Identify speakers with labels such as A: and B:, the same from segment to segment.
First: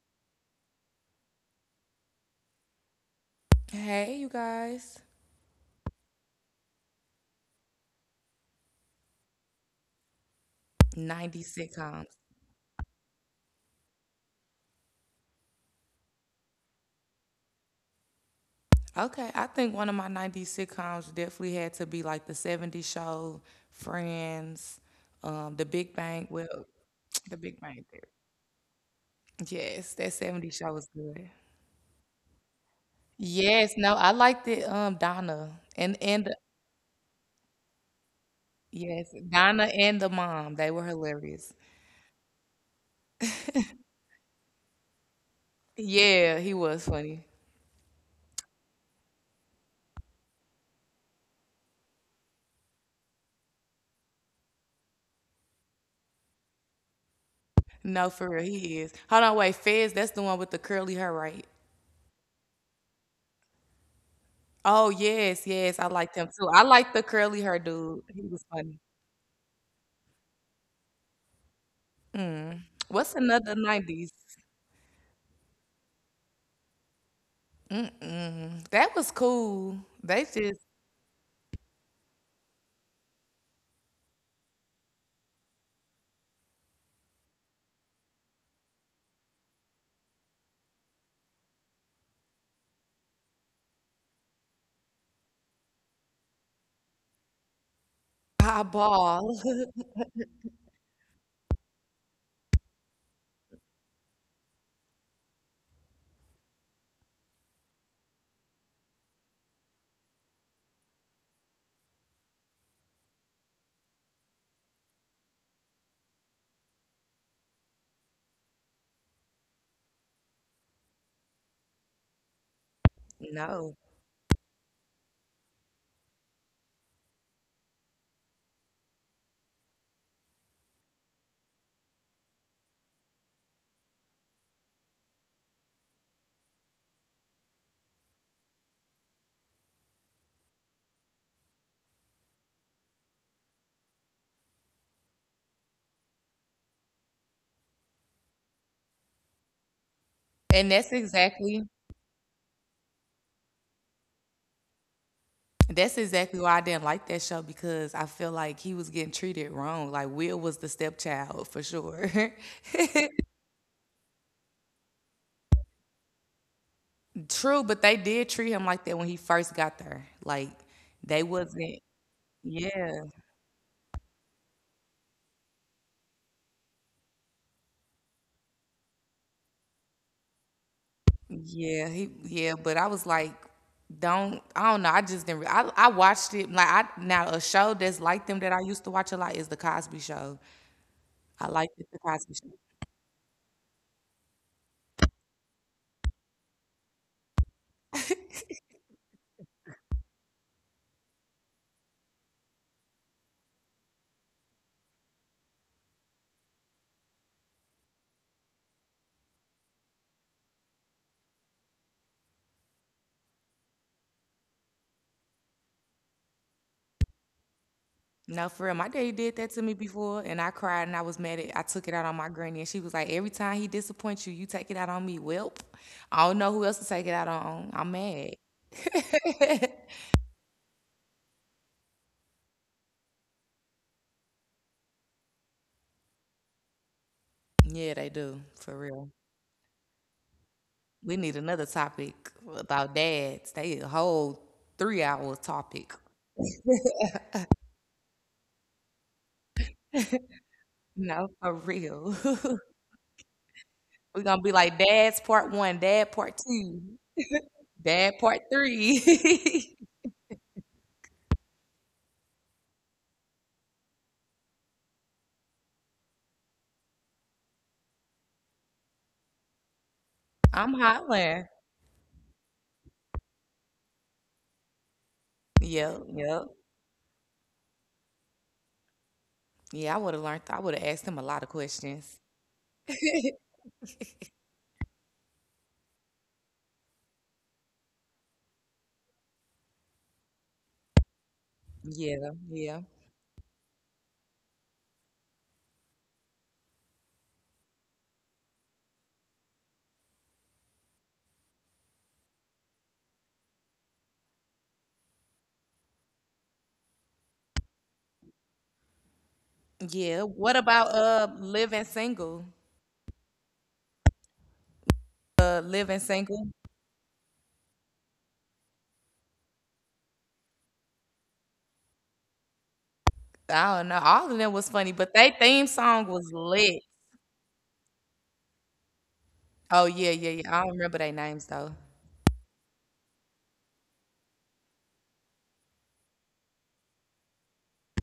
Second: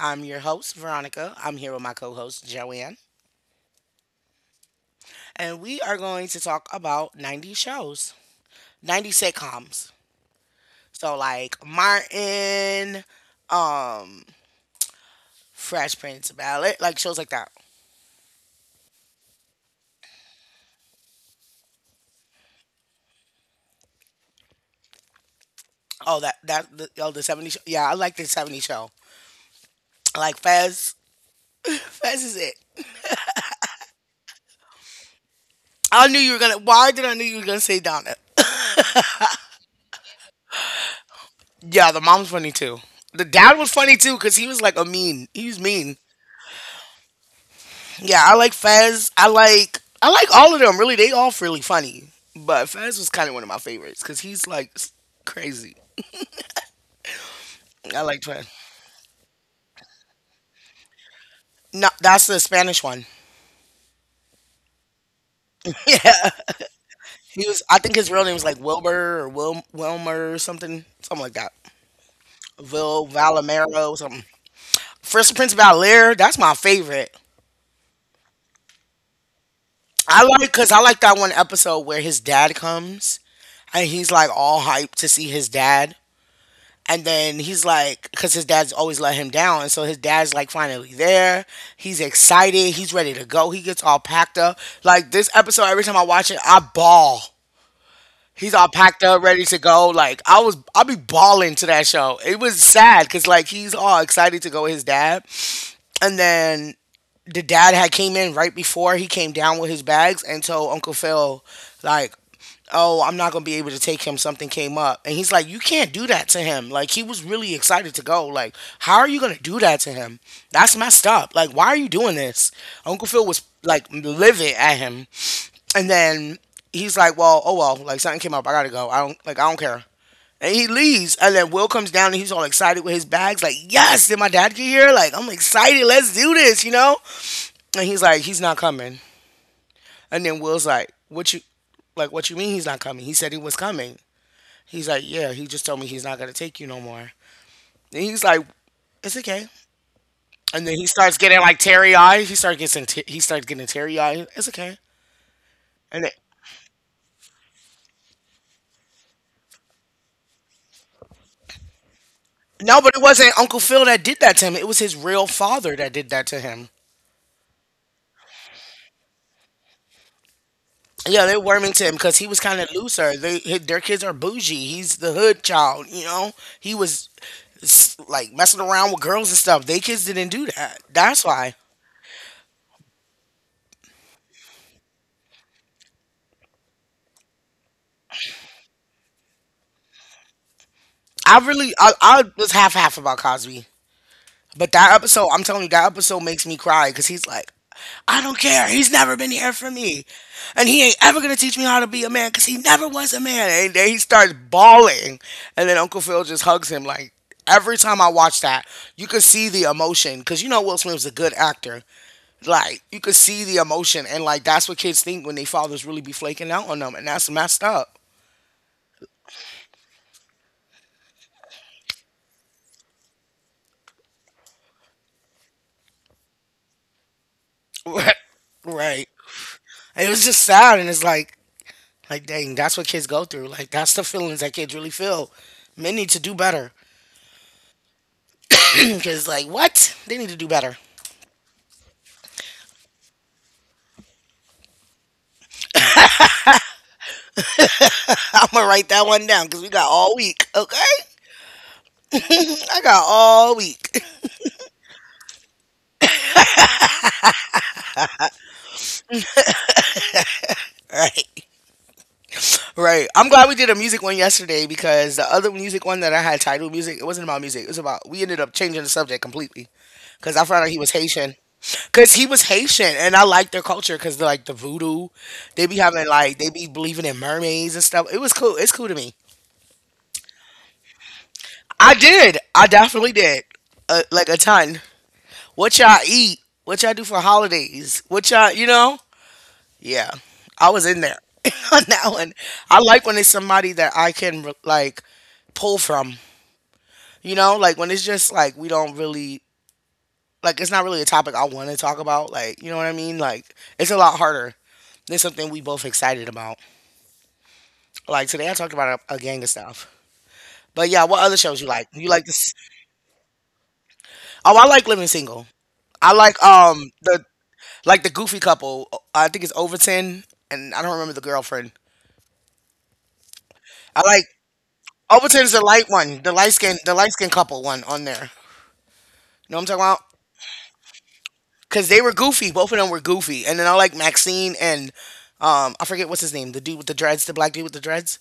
A: I'm your host, Veronica. I'm here with my co host, Joanne,
B: Hey, you guys.
A: and we are going to talk about 90 shows, 90 sitcoms. So,
B: 90s
A: like
B: sitcoms.
A: Martin, um, Fresh Prince of Bel Air, like shows like that.
B: Okay, I think one of my 90s sitcoms definitely had to be like the 70s show, Friends, The Big
A: Oh,
B: Bang.
A: that,
B: Well,
A: that, the, oh, the
B: The
A: 70s
B: Big
A: show.
B: Bang
A: Yeah, I
B: Theory.
A: like the 70s show.
B: Yes, that
A: I like
B: 70s show was
A: Fez.
B: good.
A: Fez is it.
B: Yes, no, I liked it. Donna and
A: I knew
B: and
A: you
B: the,
A: were gonna, Why did I knew you were gonna say Donna?
B: yes, Donna and the mom. They were hilarious.
A: Yeah, the mom's funny too. The dad was funny too because he was like a mean. He was mean.
B: Yeah, he was funny.
A: Yeah, I like Fez. I like all of them. Really, they all really funny. But Fez was kind of one of my favorites because he's like crazy. I
B: No,
A: like
B: for real,
A: Fez.
B: he is. Hold on, wait, Fez. That's the one with the curly hair, right?
A: No, that's the Spanish one.
B: Oh, yes, yes, I liked him too. I liked the curly
A: He
B: hair
A: was. I think
B: dude.
A: his
B: He
A: real name was
B: was
A: like
B: funny.
A: Wilbur or Wilmer or something like that.
B: Mm.
A: Vil
B: What's another
A: Valimero,
B: 90s?
A: something. First Prince of Bel Air. That's my favorite.
B: Mm-mm. That was cool.
A: I
B: They
A: like
B: just
A: Because I like that one episode where his dad comes, and he's like all hyped to see his dad. And then he's like, because his dad's always let him down. And so his dad's like finally there. He's excited. He's ready to go. He gets all packed up. Like this episode, every time I watch it, I ball. He's all packed up,
B: eyeball.
A: ready to go. Like I be balling to that show. It was sad because like he's all excited to go with his dad, and then the dad had came in right before he came down with his bags and told Uncle Phil, like, oh, I'm not gonna be able to take him. Something came up. And he's like, you can't do that to him. Like he was really excited to go. Like, how are you gonna do that to him? That's messed up. Like, why are you doing this? Uncle Phil was
B: No.
A: like livid at him. And then he's like, well, oh well, like something came up, I gotta go. I don't care. And he leaves, and then Will comes down, and he's all excited with his bags, like, "Yes, did my dad get here? Like, I'm excited. Let's do this, you know." And he's like, he's not coming. And then Will's like, like, what you mean he's not coming? He said he was coming. He's like, yeah, he just told me he's not gonna take you no more. And he's like, it's okay. And
B: And
A: then he
B: that's
A: starts getting like
B: exactly
A: teary eyed. He starts getting teary eyed. It's okay.
B: That's
A: And it,
B: exactly why I didn't like that show because I feel like he was getting treated wrong. Like Will was the stepchild for sure.
A: no, but it wasn't Uncle Phil that did that to him. It was his real father that did that to him.
B: True, but they did treat him like that when he first got there. Like they
A: Yeah, they're worming
B: wasn't
A: to him because he was kind of
B: yeah.
A: looser. Their kids are bougie. He's the hood child. You know, he was like messing around with girls and stuff. They kids didn't do that. That's why.
B: Yeah, he yeah, but I was like, don't I don't know. I just didn't. I watched it like I now a show that's like them that I used to watch a lot is the Cosby Show. I liked it, the
A: I
B: Cosby Show.
A: was half about Cosby, but that episode, I'm telling you, that episode makes me cry because he's like, I don't care. He's never been here for me, and he ain't ever gonna teach me how to be a man because he never was a man. And then he starts bawling, and then Uncle Phil just hugs him. Like every time I watch that, you could see the emotion because you know Will Smith was a good actor. Like you could see the emotion, and like that's what kids think when they fathers really be flaking out on them, and that's messed up.
B: No, for real, my daddy did that to me before, and I cried and I was mad at. I took it out on my granny, and she was like, "Every time he disappoints you, you take it out on me." Welp, I don't know who else to take it out on. I'm mad.
A: Right. And it was just sad, and it's like, dang, that's what kids go through. Like, that's the feelings that kids really feel. Men need to do better.
B: Yeah, they do, for real.
A: Because, like, what? They need to do better.
B: We need another topic about dads. They a whole 3 hour topic.
A: I'm gonna write that one down because we got all week. Okay,
B: No, for real.
A: I got all week.
B: We're gonna be like dad's part one, dad part two, dad part three.
A: Right. I'm glad we did a music one yesterday because the other music one that I had titled music, it wasn't about music. We ended up changing the subject completely because I found out
B: I'm
A: he was Haitian.
B: hollering.
A: Because he was Haitian and I like their culture because, they're like, the voodoo, they be
B: Yep,
A: having, like, they
B: yep.
A: be believing in mermaids and stuff. It was cool. It's cool to me.
B: I would have asked him a lot of
A: I
B: questions.
A: did. I definitely did. Like a ton. What y'all eat? What y'all do for holidays? What y'all, you know? Yeah, I was in there on that one.
B: Yeah,
A: I
B: yeah.
A: like when it's somebody that I can like pull from. You know, like when it's just like we don't really like it's not really a topic I want to talk about. Like you know what I mean? Like it's a lot harder than something we both excited about. Like today, I talked about a gang of stuff.
B: Yeah. What
A: But yeah,
B: about
A: what other shows you like?
B: living
A: You like this?
B: single?
A: Oh, I like Living Single. I
B: Living
A: like
B: single?
A: the goofy couple. I think it's Overton and I don't remember the girlfriend. I
B: I don't
A: like
B: know. All of them was funny, but
A: Overton's the
B: they
A: light
B: theme
A: one, the
B: song
A: light
B: was
A: skin, the light
B: lit.
A: skin couple one on there. You know what I'm talking about?
B: Oh yeah, yeah, yeah. I don't remember their names
A: Because
B: though.
A: they were goofy. Both of them were goofy. And then I like Maxine and I forget what's his name, the dude with the dreads, the black dude with the dreads.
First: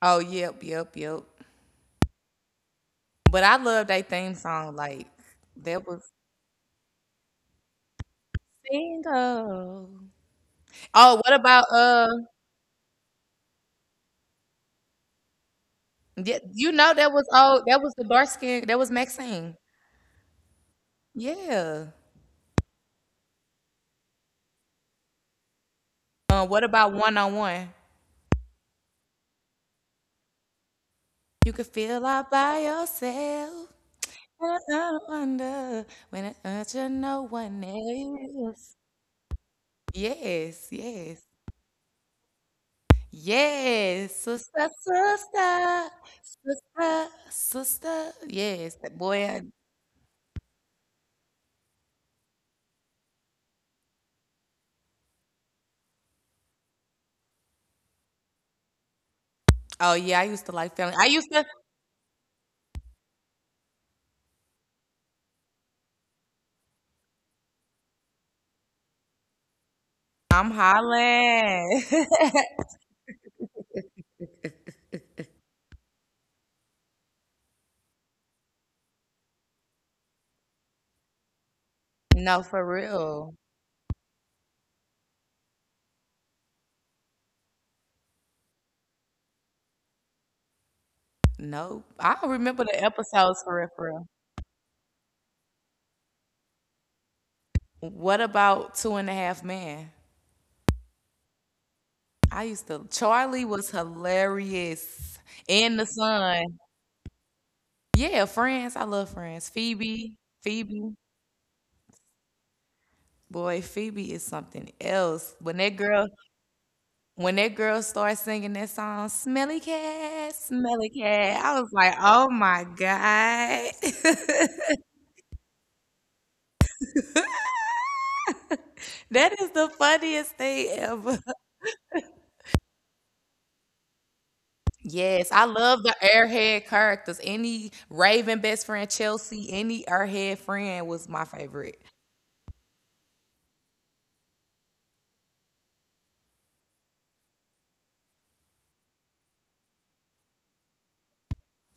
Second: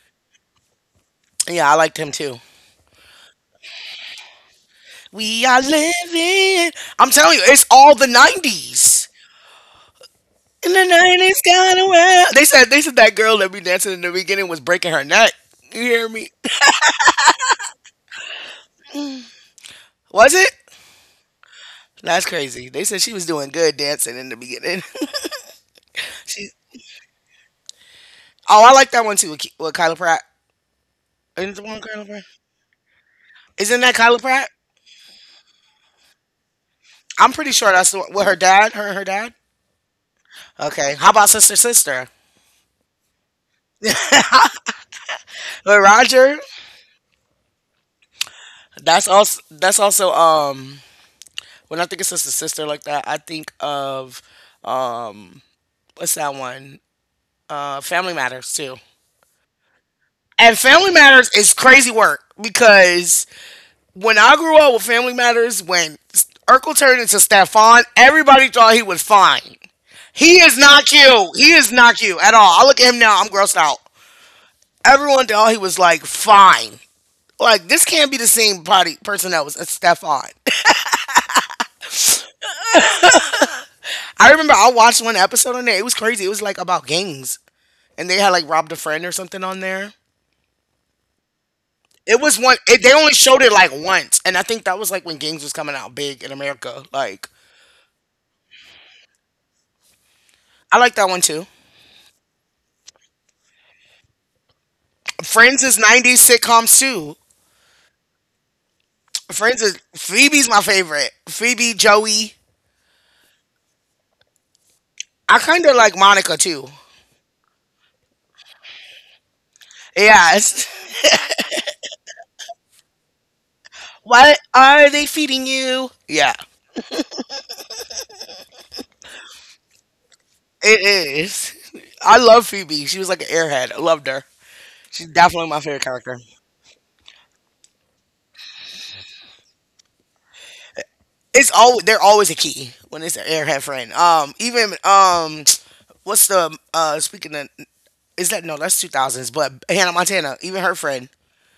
B: Oh yep, yep, yep.
A: Yeah, I liked him too.
B: But I love their theme song. Like
A: We are
B: that was
A: living. I'm telling you, it's all the '90s.
B: Bingo.
A: In the
B: Oh, what
A: '90s,
B: about
A: kind of well. They said that girl that we dancing in the beginning was breaking her neck. You hear
B: yeah,
A: me?
B: you know that was oh that was the dark skin that was Maxine.
A: Was it?
B: Yeah.
A: That's crazy. They said she was doing good dancing in the beginning.
B: What
A: she,
B: about one on one?
A: oh, I like that one too with Kyla Pratt.
B: You could
A: Isn't the one
B: feel
A: with Kyla
B: all
A: Pratt?
B: by yourself.
A: Isn't that Kyla
B: I
A: Pratt?
B: don't wonder when it hurts you no
A: I'm
B: one
A: pretty sure that's the one with her
B: else.
A: dad. Her and her dad.
B: Yes,
A: Okay.
B: yes.
A: How about Sister Sister
B: Yes, sister, sister,
A: with Roger?
B: sister, sister. Yes, that boy.
A: That's
B: I-
A: also that's also um when I think of Sister Sister like that, I think of um what's that one? Family Matters too.
B: Oh yeah, I used to like
A: And
B: feeling. I
A: Family
B: used to.
A: Matters is crazy work because when I grew up with Family Matters, when Urkel turned into Stefan, everybody thought he was fine.
B: I'm
A: He is not cute. He
B: hollering.
A: is not cute at all. I look at him now, I'm grossed out. Everyone thought he was like fine. Like this can't be the same body person that was a Stefan.
B: No, for real.
A: I remember I watched one episode on there. It was crazy. It was like about gangs, and they had like robbed a friend or something on there.
B: Nope. I don't
A: It was
B: remember the
A: one. They only
B: episodes for
A: showed
B: real,
A: it
B: for
A: like
B: real.
A: once, and I think that was like when gangs was coming out big in America. Like
B: What about Two and a Half Men?
A: I like that one too.
B: I used to. Charlie was hilarious. In
A: Friends
B: the
A: is '90s
B: Sun.
A: sitcoms too.
B: Yeah, Friends. I love Friends.
A: Friends is
B: Phoebe.
A: Phoebe's my
B: Phoebe.
A: favorite. Phoebe, Joey.
B: Boy, Phoebe is something else.
A: I kind of like Monica too.
B: When that girl starts singing that song, "Smelly Cat,
A: Yes.
B: Smelly Cat," I was like, "Oh my god,
A: What are they feeding you? Yeah,
B: that is the funniest thing
A: it
B: ever."
A: is. I love Phoebe. She was like an airhead. I loved her. She's
B: Yes, I
A: definitely my
B: love the
A: favorite character.
B: airhead characters. Any Raven best friend, Chelsea, any airhead friend was my
A: It's
B: favorite.
A: all They're always a key when it's an airhead friend. Even, what's the speaking of, is that, no, that's 2000s, but Hannah Montana, even her friend,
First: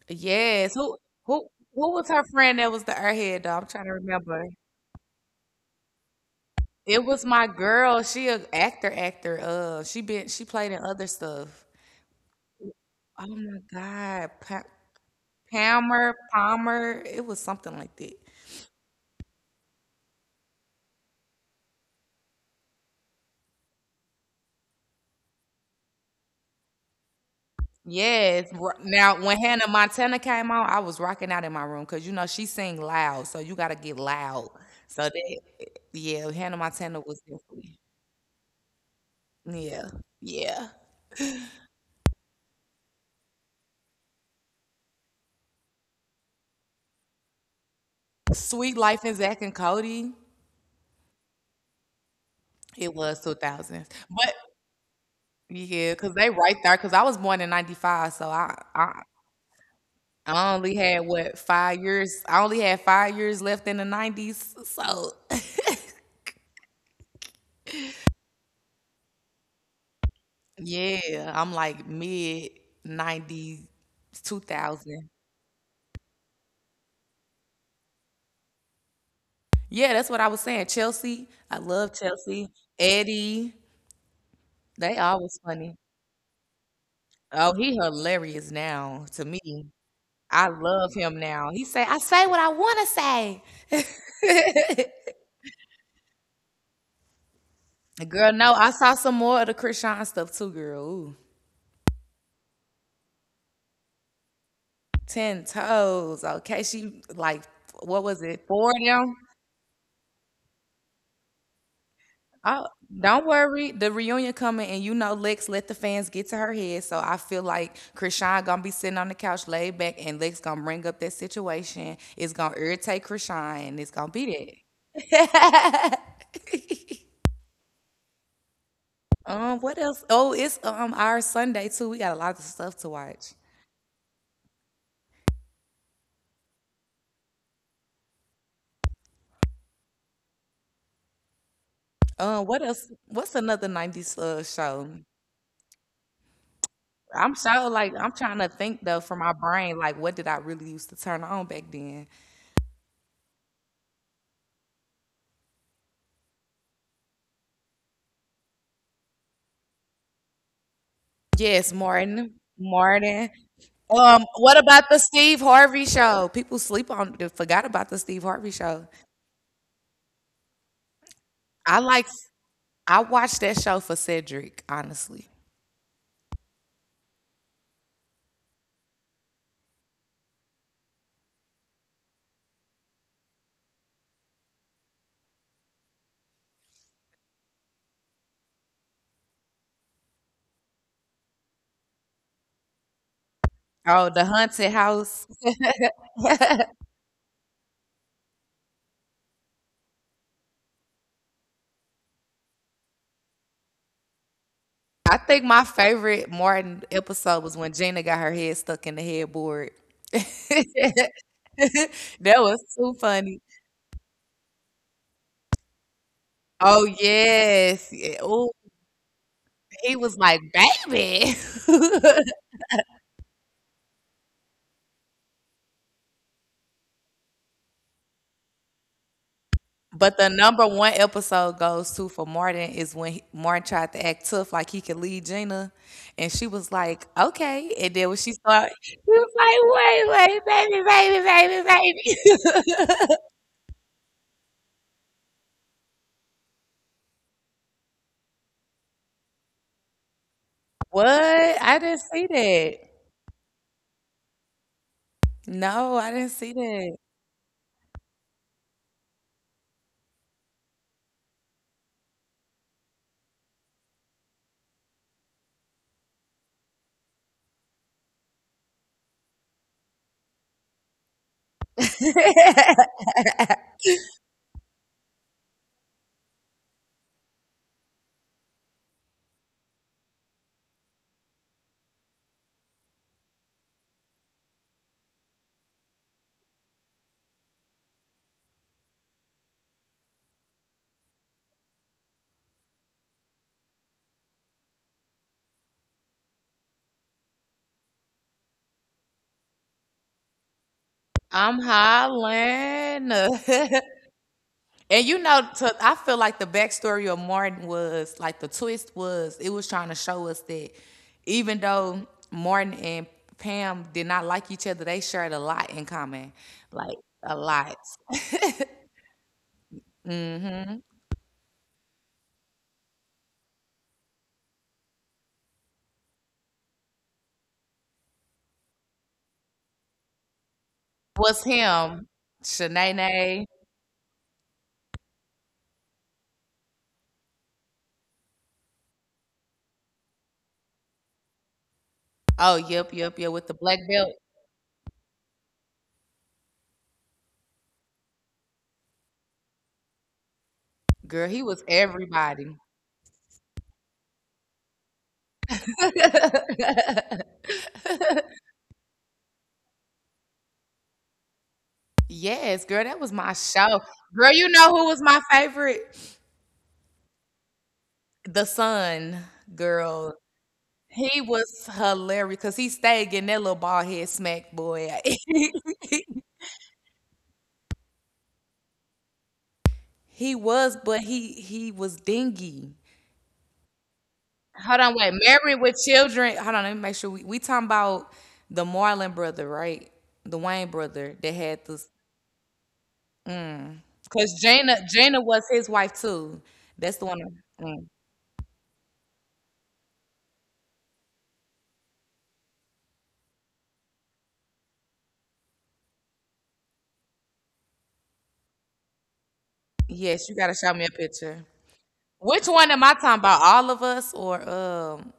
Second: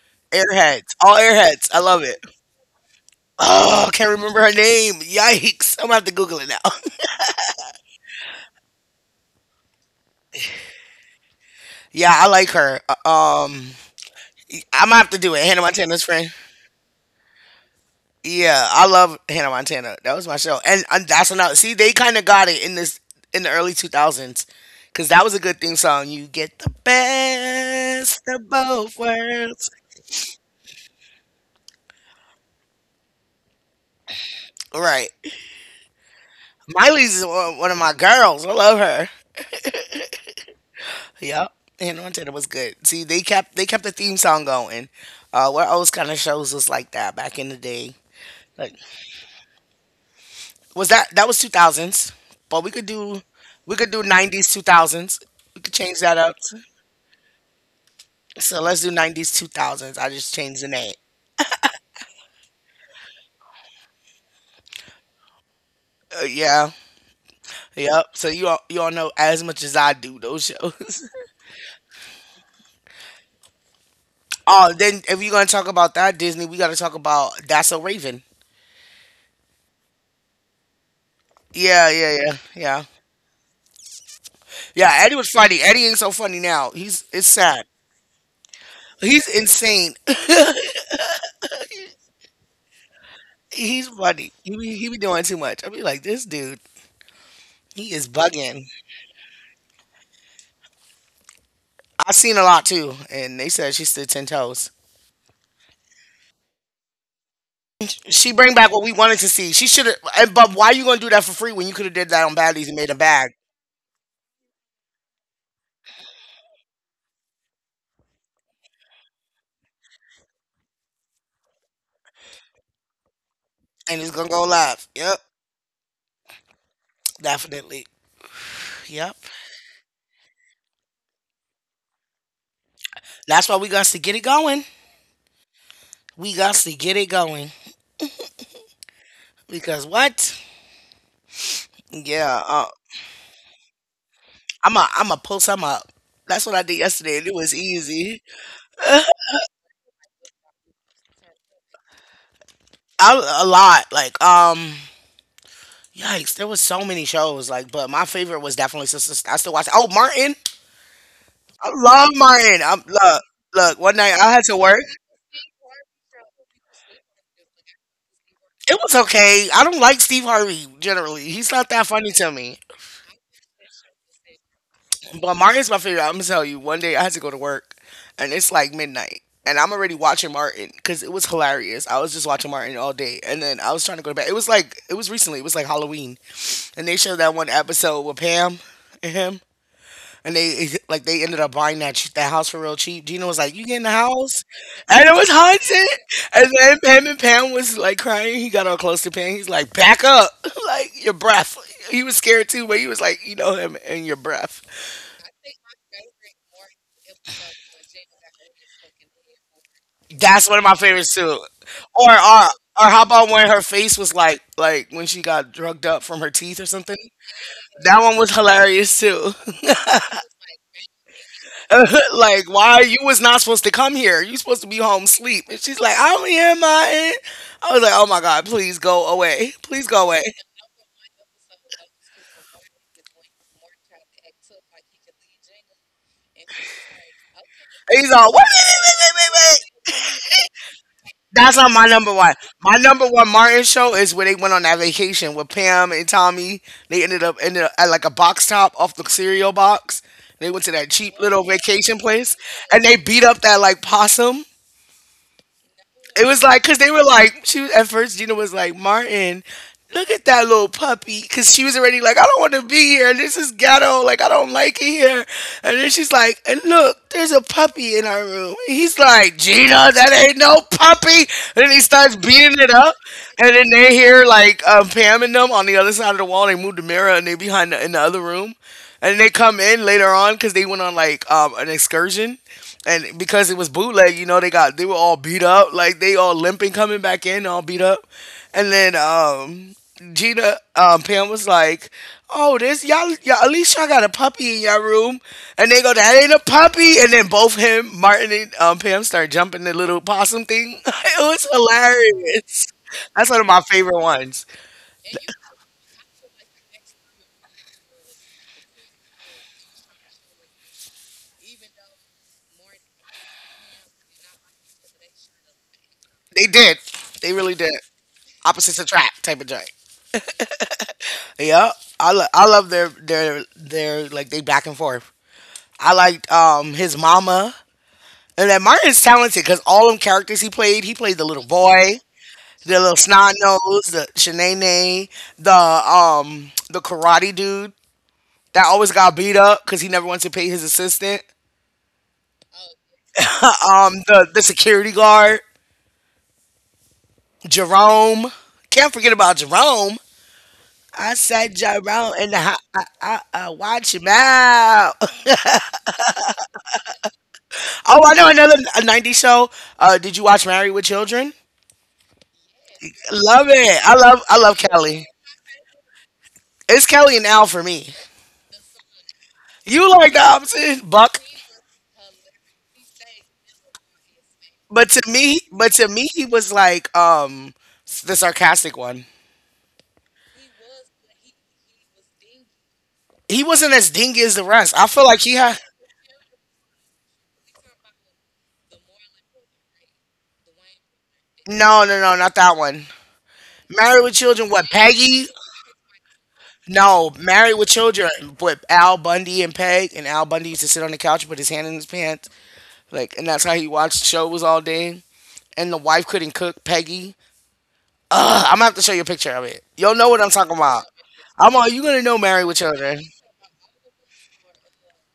B: Yes,
A: airheads,
B: who
A: all
B: who
A: airheads. I
B: who
A: love
B: was
A: it.
B: her friend that was the airhead though? I'm trying
A: Oh, I
B: to
A: can't remember
B: remember.
A: her name. Yikes! I'm gonna have to Google it now.
B: It was my girl. She a actor, actor. She been she played in other stuff.
A: Yeah, I like her.
B: Oh my
A: Um,
B: God, pa-
A: I'm gonna have to do it. Hannah Montana's
B: Palmer,
A: friend.
B: Palmer. It was something like that.
A: Yeah, I love Hannah Montana. That was my show, and that's another. See, they kind of got it in the early 2000s, because that was a good thing song. You get the best
B: Yes.
A: of
B: ro-
A: both
B: Now, when Hannah
A: worlds.
B: Montana came on, I was rocking out in my room because you know she sing loud, so you gotta get loud. So
A: Right.
B: that, yeah, Hannah Montana
A: Miley's
B: was
A: is one of
B: definitely,
A: my girls. I love her.
B: yeah, yeah.
A: Yep. Hannah Montana was good. See, they kept the theme song going. What else kind of shows was like that back in the day? Like
B: Sweet Life and Zach and Cody,
A: Was that that was 2000s? But we could
B: it
A: do
B: was
A: we
B: 2000s,
A: could do
B: but
A: 90s 2000s. We could
B: yeah,
A: change that
B: because they
A: up.
B: right there. Because I was born in '95, so I,
A: So let's do
B: I
A: 90s two thousands. I just
B: I
A: changed the
B: only
A: name.
B: had what 5 years. I only had 5 years left in the '90s, so
A: Yeah. Yep. So you all know as much as I do those shows.
B: yeah, I'm like mid '90s,
A: Oh, then
B: 2000.
A: if you're gonna talk about that Disney, we gotta talk about That's a Raven.
B: Yeah, that's what I was saying. Chelsea, I
A: Yeah,
B: love
A: yeah, yeah,
B: Chelsea.
A: yeah,
B: Eddie,
A: yeah.
B: they
A: Eddie was
B: always
A: funny.
B: funny.
A: Eddie ain't so funny now. He's it's
B: Oh,
A: sad.
B: he hilarious now to
A: He's
B: me.
A: insane.
B: I love him now. He say, I say what I wanna say.
A: He's funny. He be doing too much. I be like, this dude, he is
B: Girl, no,
A: bugging.
B: I saw some more of the Krishan stuff too, girl. Ooh.
A: I seen a lot too, and they said she stood ten toes.
B: Ten toes. Okay, she like what was
A: She
B: it?
A: bring back
B: Four of
A: what we
B: them?
A: wanted to see. She should have. But why you gonna do that for free when you could have did that on
B: Oh,
A: Baddies and made a
B: don't
A: bag
B: worry. The reunion coming, and you know Lex let the fans get to her head. So I feel like Krishan gonna be sitting on the couch, laid back, and Lex gonna bring up that situation. It's gonna irritate Krishan, and it's
A: and
B: gonna
A: it's gonna go
B: be
A: live? Yep,
B: that.
A: definitely. Yep.
B: What else? Oh, it's our Sunday too. We got a lot of stuff to watch.
A: That's why we got to get it going. We got to get it going because what? Yeah.
B: What else? What's another nineties show?
A: I'm a pull some up. That's what I did yesterday, and
B: I'm
A: it was
B: so like I'm
A: easy.
B: trying to think though for my brain, like what did I really used to turn on back then?
A: I, a lot. Yikes! There was so many shows, like, but my favorite was definitely Sister. I still watch. Oh, Martin! I
B: Yes,
A: love
B: Martin.
A: Martin.
B: Martin.
A: Look. One night I had
B: What
A: to
B: about
A: work.
B: the Steve Harvey show? People sleep on they forgot about the Steve Harvey
A: It
B: show.
A: was okay. I don't like Steve Harvey generally. He's not
B: I
A: that
B: like
A: funny to me.
B: I watched that show for Cedric, honestly.
A: But Martin's my favorite. I'm gonna tell you. One day I had to go to work, and it's like midnight, and I'm already watching Martin because it was hilarious. I was just watching Martin all day, and then I was trying to go to bed. It was like it was recently. It was like Halloween, and they showed that one episode with Pam and him. And they like they ended up buying that house for real cheap. Gina was like, "You getting the
B: Oh, the
A: house?"
B: haunted
A: And it
B: house.
A: was haunted. And then Pam was like crying. He got all close to Pam. He's like, "Back up!" like your breath. He was scared too, but he was like, "You know him and your breath."
B: I think my favorite Martin episode was when Gina got her head stuck in the headboard.
A: That's one of my
B: that
A: favorites too. Or or
B: was too
A: or how about
B: funny.
A: when her face was like when she got drugged up from her teeth or
B: Oh
A: something?
B: yes.
A: That one was
B: Oh,
A: hilarious too.
B: he was like, baby.
A: like, why you was not supposed to come here? You supposed to be home sleep. And she's like, I'm here, my I was like, oh my god, please go away, please go
B: But the
A: away.
B: number one episode goes to for Martin is when he, Martin tried to act tough like he could lead Gina, and she was like, "Okay." And then
A: And
B: when
A: he's
B: she
A: all, wait,
B: saw, she was like, "Wait, wait, baby, baby,
A: that's
B: baby,
A: not my number
B: baby."
A: one. My number one Martin show is where they went on that vacation with Pam and Tommy. They ended up at like a box top off the cereal box. They went to that
B: What?
A: cheap little
B: I didn't
A: vacation
B: see
A: place
B: that.
A: and they beat up that like possum.
B: No, I didn't
A: It was
B: see
A: like because
B: that.
A: they were like she was- at first Gina was like Martin, look at that little puppy because she was already like I don't want to be here. This is ghetto. Like I don't like it here. And then she's like, and look, there's a puppy in our room. And he's like, Gina, that ain't no puppy. And then he starts beating it up. And then they hear like Pam and them on the other side of the wall. They move the mirror and they behind the, in the other room and they come in later on because they went on like an excursion, and because it was bootleg, you know, they got they were all beat up, like they all limping coming back in, all beat up, and then Gina Pam was like, "Oh, this y'all, y'all at least y'all got a puppy in y'all room," and they go, "That ain't a puppy," and then both him, Martin, and Pam start jumping the little possum thing. it was
B: I'm
A: hilarious.
B: hollering.
A: That's one of my favorite ones.
B: And you know, to, I feel like the backstory of Martin was like the twist was it was trying to show us that even though Martin and Pam did not like each other, they shared a lot in common,
A: They did.
B: like a
A: They really
B: lot.
A: did. Opposites attract type of joint.
B: Mm-hmm.
A: Yeah, I love their like they back and forth. I liked his mama, and then Martin's talented because all them characters he played the
B: Was
A: little boy,
B: him,
A: the little snot
B: Shanae?
A: nose, the Shanae, the karate dude that always got beat up because he never wants to pay his assistant.
B: Oh, yep, yep, yep. With the black belt,
A: The security guard, Jerome. Can't forget about Jerome. I
B: girl, he
A: said
B: was
A: Jerome, and
B: everybody.
A: I watch him out. Oh, I know another a '90s show. Did you watch Married with Children?
B: Yes, girl, that was my
A: Love
B: show.
A: it.
B: Girl,
A: I
B: you
A: love
B: know who was
A: Kelly.
B: my favorite?
A: It's Kelly and Al for me.
B: The son,
A: You like
B: girl.
A: the opposite,
B: He
A: Buck.
B: was hilarious because he stayed getting that little bald head smack boy.
A: But to me, he was like the sarcastic one.
B: he was, but he was dingy.
A: He wasn't as dingy as the rest.
B: Hold
A: I
B: on,
A: feel
B: wait.
A: like he had
B: Married with children. Hold on, let me make sure we talking about the Marlon brother, right? The Wayne brother that had this
A: no, no, no, not that one. Married with
B: because
A: Children. What
B: Jana
A: Peggy?
B: was his wife too. That's the
A: No,
B: one.
A: Married with
B: Mm.
A: Children with Al Bundy and Peg. And Al Bundy used to sit on the couch, and put his hand in his pants, like, and that's how he watched shows all day. And the wife couldn't cook. Peggy. Ugh, I'm gonna have to show you a picture of it. You'll know what
B: Yes,
A: I'm
B: you gotta
A: talking
B: show me
A: about.
B: a picture.
A: I'm all you gonna know
B: Which
A: Married with
B: one am I
A: Children.
B: talking about? All of us or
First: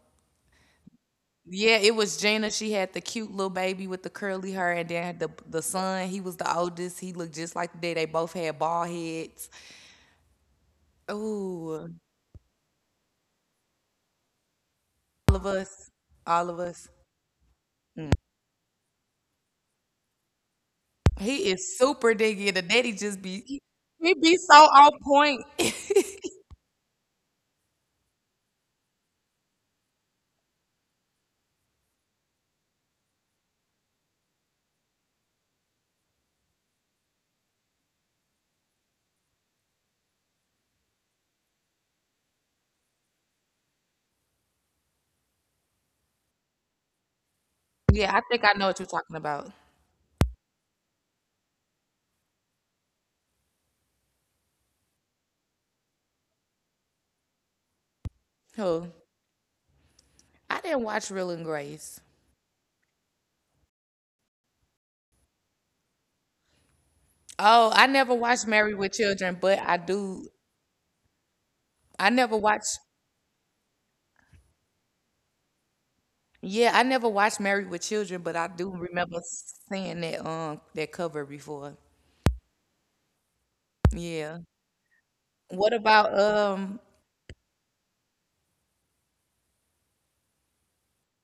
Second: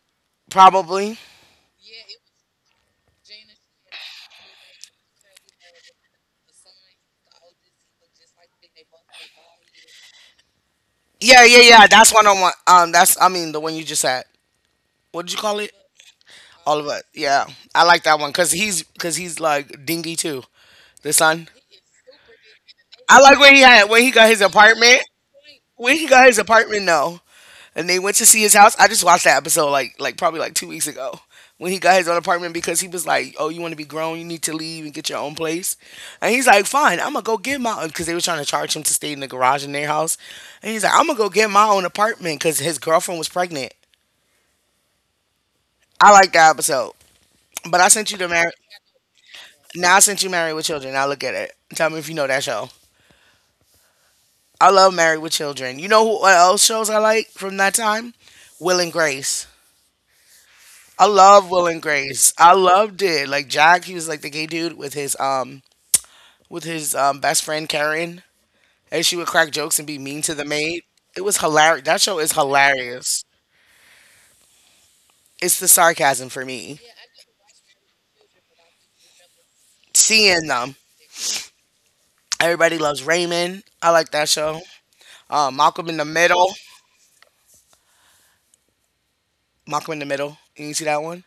A: Probably.
B: yeah, it was Gina. She had the cute little baby with the curly hair, and then the son. He was the oldest. He looked just like the dad. They both had bald heads.
A: Yeah, yeah, yeah.
B: Ooh,
A: That's one on one. That's I mean the one you just had. What did
B: all
A: you
B: of
A: call it?
B: us, all of
A: All of
B: us.
A: it. Yeah, I like
B: Mm.
A: that one because he's like dingy too. The son.
B: He is super diggy. The daddy
A: I
B: just
A: like
B: be
A: when he
B: he
A: got
B: be
A: his
B: so on
A: apartment.
B: point.
A: When he got his apartment, no. And they went to see his house. I just watched that episode like probably like 2 weeks ago when he got his own apartment because he was like, "Oh, you want to be grown? You need to leave and get your own place." And he's like, "Fine, I'm gonna go get my own," because they were trying to charge him to stay in the garage in their house. And he's like, "I'm gonna go get my own apartment because his girlfriend was pregnant." I like that episode, but I sent
B: yeah,
A: you
B: I
A: to
B: think
A: marry.
B: I know what you're talking about.
A: Now I sent you Married with Children. Now look at it. Tell me if you know that show. I love Married with Children. You know who what else shows I like from that time? Will
B: Who?
A: and Grace.
B: I didn't
A: I
B: watch Real and
A: love Will and
B: Grace.
A: Grace. I loved it. Like Jack, he was like the gay dude with his best friend
B: Oh, I never
A: Karen,
B: watched Married with
A: and she would
B: Children,
A: crack
B: but
A: jokes
B: I
A: and be mean
B: do.
A: to the maid. It was hilarious. That
B: I
A: show is
B: never watched.
A: hilarious. It's the sarcasm for
B: Yeah,
A: me.
B: I never watched Married with Children, but I do remember seeing that
A: Seeing them.
B: that cover before.
A: Everybody loves Raymond. I like that
B: Yeah.
A: show.
B: What
A: Malcolm in the
B: about
A: Middle. Malcolm in the Middle. You didn't see that one?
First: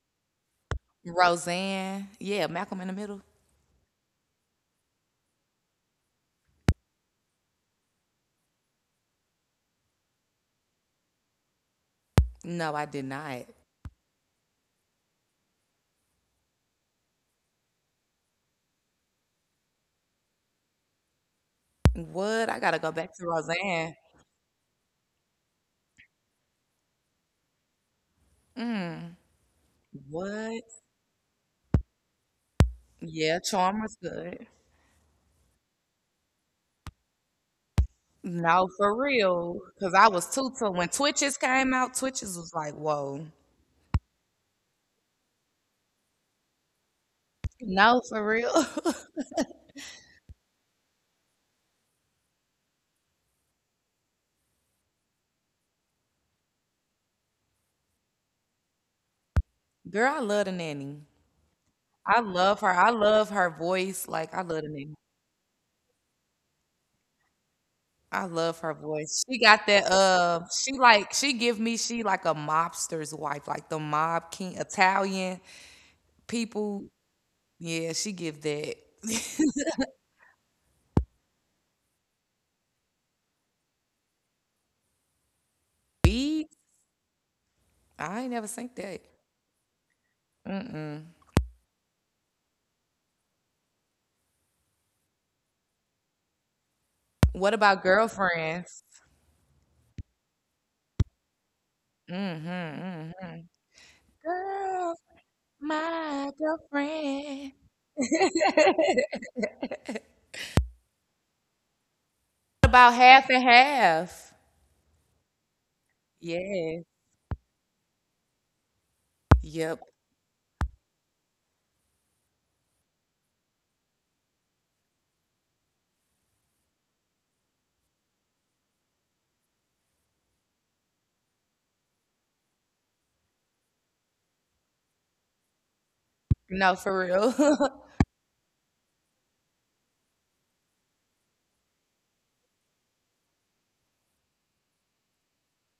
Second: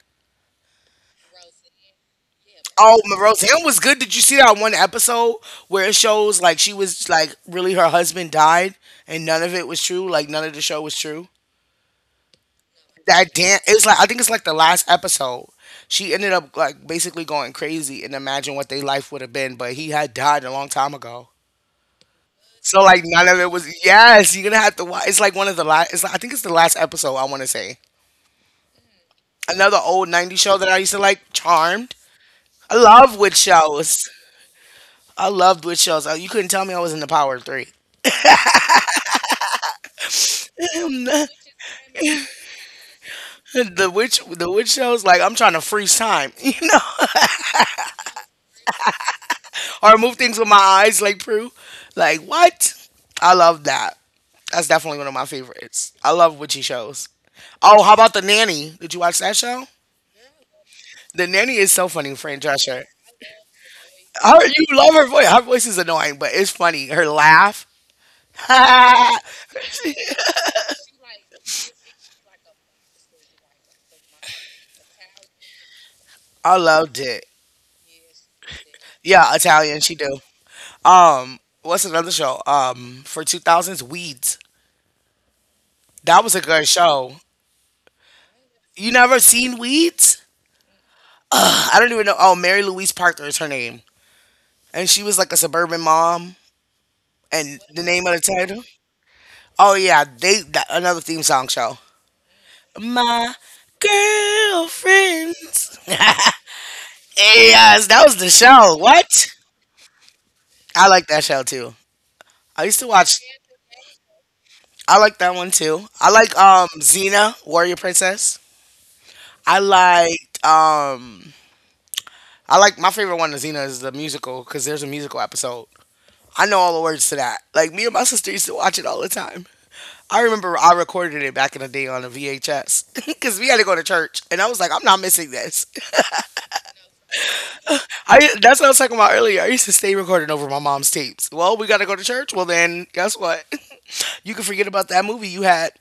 B: Roseanne? Yeah, Malcolm in the
A: Oh, Ma-
B: Middle.
A: Roseanne was good. Did you see that one episode where it shows like she was like really her husband died and none of it was true? Like none of the show was true.
B: No, I did
A: That
B: not.
A: damn it was like I think it's like the last episode. She ended up like basically going crazy and imagine what their life would have been, but he had died a long time ago.
B: What? I gotta
A: So
B: go
A: like
B: back to
A: none of it was
B: Roseanne.
A: yes, you're gonna have to watch it's like one of the last it's like, I think it's the last episode I wanna say.
B: Mm.
A: Another old 90s show
B: What?
A: that I used to like, Charmed. I love witch
B: Yeah, Charmer's
A: shows.
B: good.
A: I loved witch shows. You couldn't tell me I was in the power of three.
B: No, for real. Cause I was too when
A: the
B: Twitches came out. Twitches was like, whoa.
A: the witch shows, like I'm trying to freeze time, you know,
B: No, for real.
A: or move things with my eyes like Prue. Like what? I love that. That's definitely one of my favorites. I love witchy shows. Oh, how about the nanny? Did you watch that show?
B: Girl, I love the nanny.
A: The nanny is so funny,
B: I
A: Fran
B: love her.
A: Drescher.
B: I love her voice. Like I
A: Her, you
B: love the
A: love
B: nanny.
A: her voice. Her voice is annoying, but it's funny. Her laugh.
B: I love her
A: I
B: voice. She got that she like she give me she like a mobster's wife, like the mob king Italian people.
A: loved it.
B: Yeah, she give that.
A: Yeah, Italian, she do. What's another show? For two thousands, Weeds. That was a
B: Beads?
A: good show.
B: I ain't never seen
A: You
B: that.
A: never seen Weeds?
B: Mm-mm.
A: I don't even know. Oh, Mary Louise Parker is her name, and she was like a suburban mom.
B: What
A: And the
B: about
A: name of the title?
B: girlfriends?
A: Oh yeah, they that, another theme song show.
B: Mm-hmm.
A: My
B: mm-hmm. Girl,
A: girlfriends.
B: my girlfriend.
A: yes, that was the show. What? I like that show too. I
B: What
A: used to
B: about
A: watch.
B: half and half?
A: I like that one too. I like
B: Yeah.
A: Xena, Warrior Princess. I
B: Yep.
A: liked I like my favorite one of Xena is the musical because there's a musical episode. I know all the words to that. Like me and my sister used to watch it all the time. I remember I recorded it back in the day on a VHS because we had to go to church, and I was like, I'm not missing this.
B: No, for real.
A: I that's what I was talking about earlier. I used to stay recording over my mom's tapes. Well, we gotta go to church. Well, then guess what? You can forget about that movie you had.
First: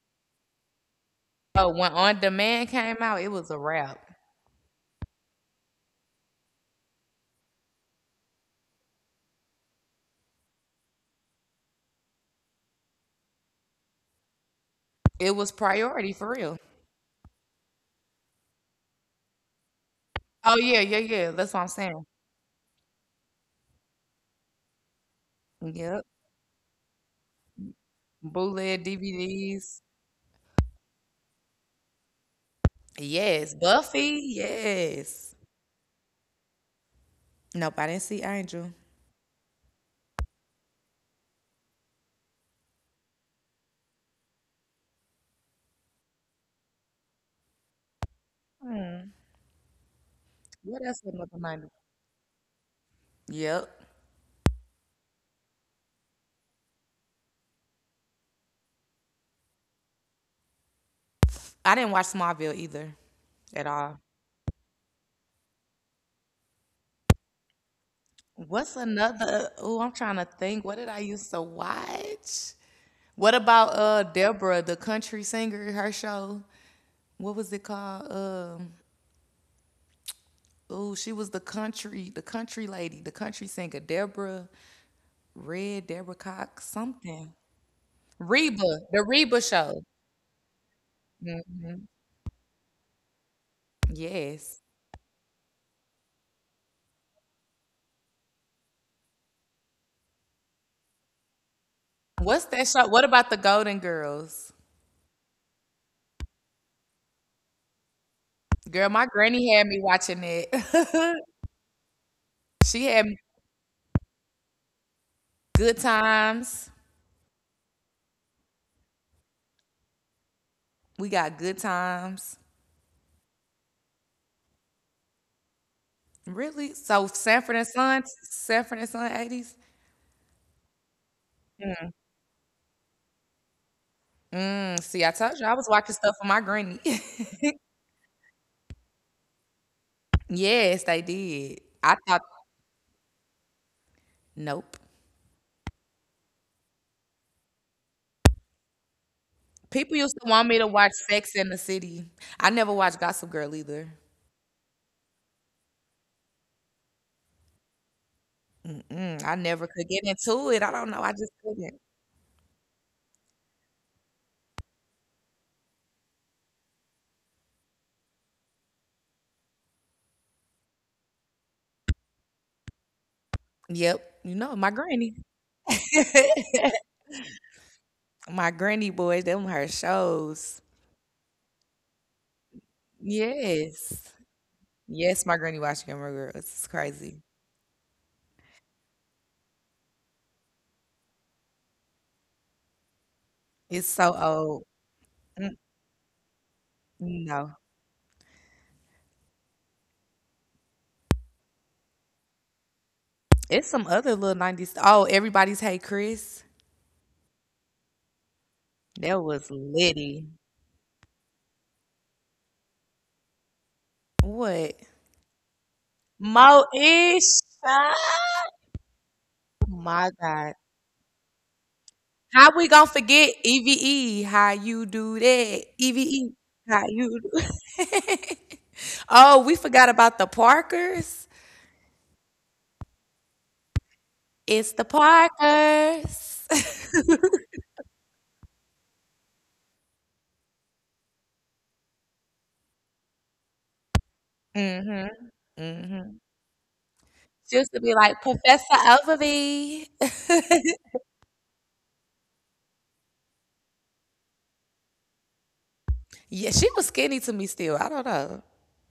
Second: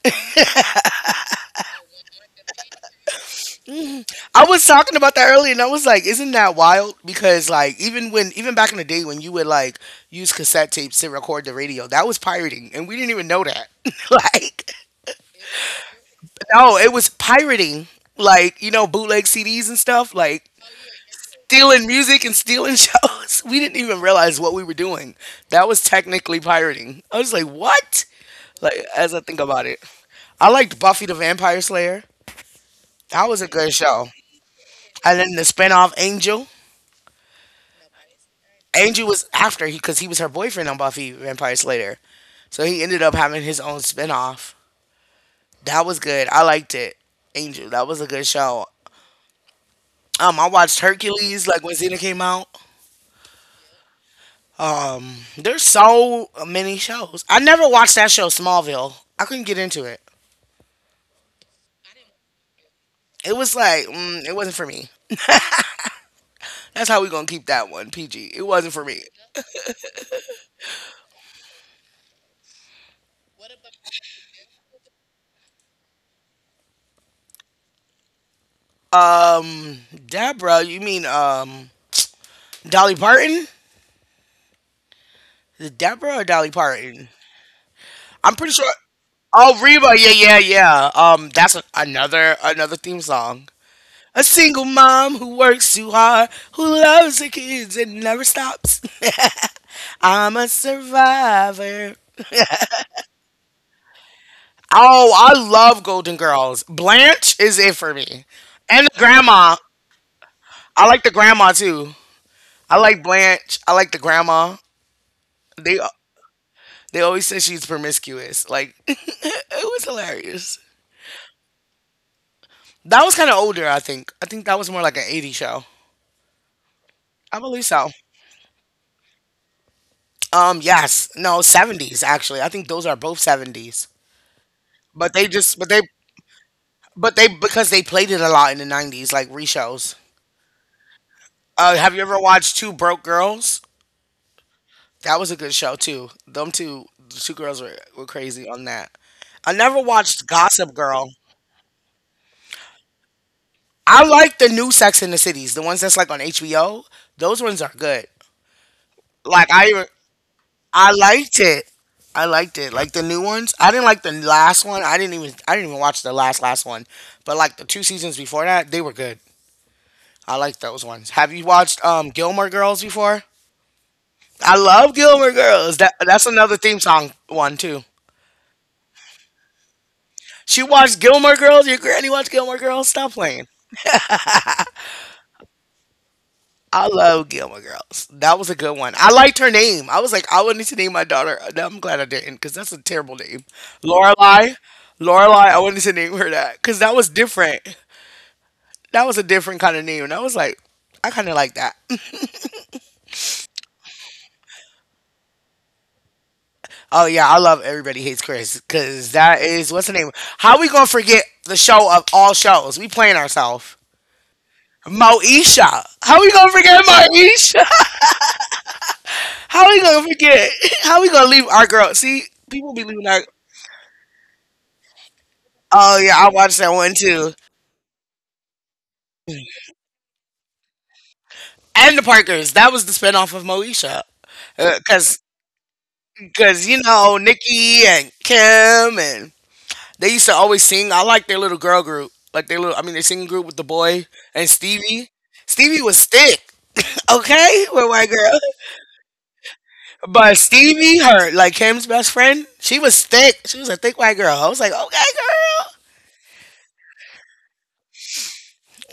B: Oh, when On Demand came out, it was a wrap.
A: I was talking about that earlier, and I was like, "Isn't that wild?" Because like even when even back in the day when you would like use cassette tapes to record the radio, that was pirating, and we didn't even know that. like
B: It was priority for real.
A: no, it was pirating. Like you know bootleg CDs and stuff. Like
B: Oh yeah, yeah, yeah. That's what I'm
A: stealing
B: saying.
A: music and stealing shows. We didn't even realize what we were doing. That was
B: Yep.
A: technically pirating. I was like, what?
B: Bootleg
A: Like as I think about it,
B: DVDs.
A: I liked Buffy the Vampire Slayer. That was a
B: Yes.
A: good show.
B: Buffy.
A: And then
B: Yes.
A: the spinoff Angel.
B: Nope. I didn't see Angel.
A: Angel was after he because he was her boyfriend on Buffy Vampire Slayer, so he ended up having his own spinoff. That was good. I liked it. Angel. That was a good show.
B: Hmm.
A: I watched
B: What else was another
A: Hercules like
B: nineties?
A: when Xena came out.
B: Yep.
A: There's so many shows. I never watched that show Smallville. I couldn't get into it.
B: I didn't watch Smallville either
A: It was
B: at
A: like
B: all.
A: it wasn't for me. That's how we gonna keep that one PG. It
B: What's
A: wasn't for me.
B: another? Oh, I'm trying to think. What did I used to watch? What about Deborah, the country singer, her show? What was it called?
A: Um, Deborah, you
B: Oh, she
A: mean
B: was the country lady,
A: Dolly
B: the country
A: Parton?
B: singer, Deborah.
A: Is
B: Red
A: it
B: Deborah
A: Deborah or Dolly
B: Cox
A: Parton?
B: something.
A: I'm
B: Reba,
A: pretty sure.
B: the Reba
A: Oh,
B: show.
A: Reba, yeah, yeah, yeah.
B: Mm,
A: That's another theme song. A
B: Yes.
A: single mom who works too hard, who loves her kids and never stops. I'm a survivor.
B: What's that show? What about the Golden Girls?
A: Oh, I love Golden Girls. Blanche is it for me,
B: Girl,
A: and
B: my
A: the
B: granny
A: grandma.
B: had me watching it.
A: I like the grandma too.
B: she
A: I
B: had
A: like
B: me-
A: Blanche. I like the grandma.
B: good
A: They
B: times.
A: They always said she's promiscuous. Like it was hilarious.
B: We got good times.
A: That was kind of older, I think. I think that was more like an 80 show.
B: Really? So
A: I believe so.
B: Sanford and Son 80s?
A: Yes. No, 70s actually. I think those are both 70s.
B: Mm, see, I
A: But they
B: told you I
A: just
B: was watching stuff for my granny.
A: but they Because they played it a lot in the 90s like reshows.
B: yes, they did. I
A: Have you
B: thought,
A: ever watched Two Broke Girls?
B: nope.
A: That was a good show too. The two girls were crazy on that. I never
B: People used to
A: watched
B: want me to
A: Gossip
B: watch
A: Girl.
B: Sex in the City. I never watched Gossip Girl either.
A: I like the new Sex in the Cities, the ones that's like on HBO. Those ones are good.
B: Mm, I
A: Like
B: never
A: I
B: could
A: even
B: get into it. I don't
A: I
B: know. I just
A: liked it.
B: couldn't.
A: I liked it. Like the new ones. I didn't like the last one. I didn't even watch the last one. But like the two seasons before that, they were good. I liked those ones. Have you watched Gilmore Girls before?
B: Yep. You know,
A: I
B: my
A: love
B: granny.
A: Gilmore Girls. That that's another theme song one too.
B: My granny boys, them her shows.
A: She watched Gilmore Girls. Your granny watched Gilmore Girls. Stop playing.
B: Yes. Yes, my granny watching Gilmore Girls. It's
A: I
B: crazy.
A: love Gilmore Girls. That was a good one. I liked her name. I was like, I would need to name my daughter. No, I'm glad I didn't because that's a terrible name.
B: It's so
A: Lorelai.
B: old.
A: Lorelai.
B: Mm,
A: I wanted to name her that because that was
B: no.
A: different. That was a different kind of name. And I was like, I kind of like that.
B: It's some other little 90s. Oh, everybody's Hey Chris.
A: Oh, yeah. I love Everybody Hates Chris because
B: That
A: that
B: was
A: is what's the name?
B: Liddy.
A: How we going to forget the show of all shows? We playing ourselves.
B: What?
A: Moesha. How we
B: Mo
A: gonna forget Moesha?
B: Ah,
A: How we gonna
B: My
A: forget?
B: God.
A: How we gonna leave our girl? See,
B: How we
A: people be
B: gonna
A: leaving our
B: forget EVE? How you do that?
A: Oh yeah, I
B: Eve,
A: watched that
B: how
A: one
B: you
A: too.
B: do? Oh, we forgot about the Parkers.
A: And the Parkers. That was the spinoff of Moesha.
B: It's
A: Uh,
B: the
A: cause,
B: Parkers.
A: cause you know Nikki and Kim and they used to always sing. I like their little girl group, like their little. I mean, their singing group with the boy and Stevie.
B: Mhm.
A: Stevie was
B: Mhm.
A: thick,
B: She
A: okay,
B: used to
A: with
B: be
A: white
B: like
A: girl.
B: Professor Ogilvy.
A: But Stevie, her like Kim's best friend, she was thick. She was a thick white girl. I was like, okay, girl,
B: Yeah, she was skinny to me still. I don't know.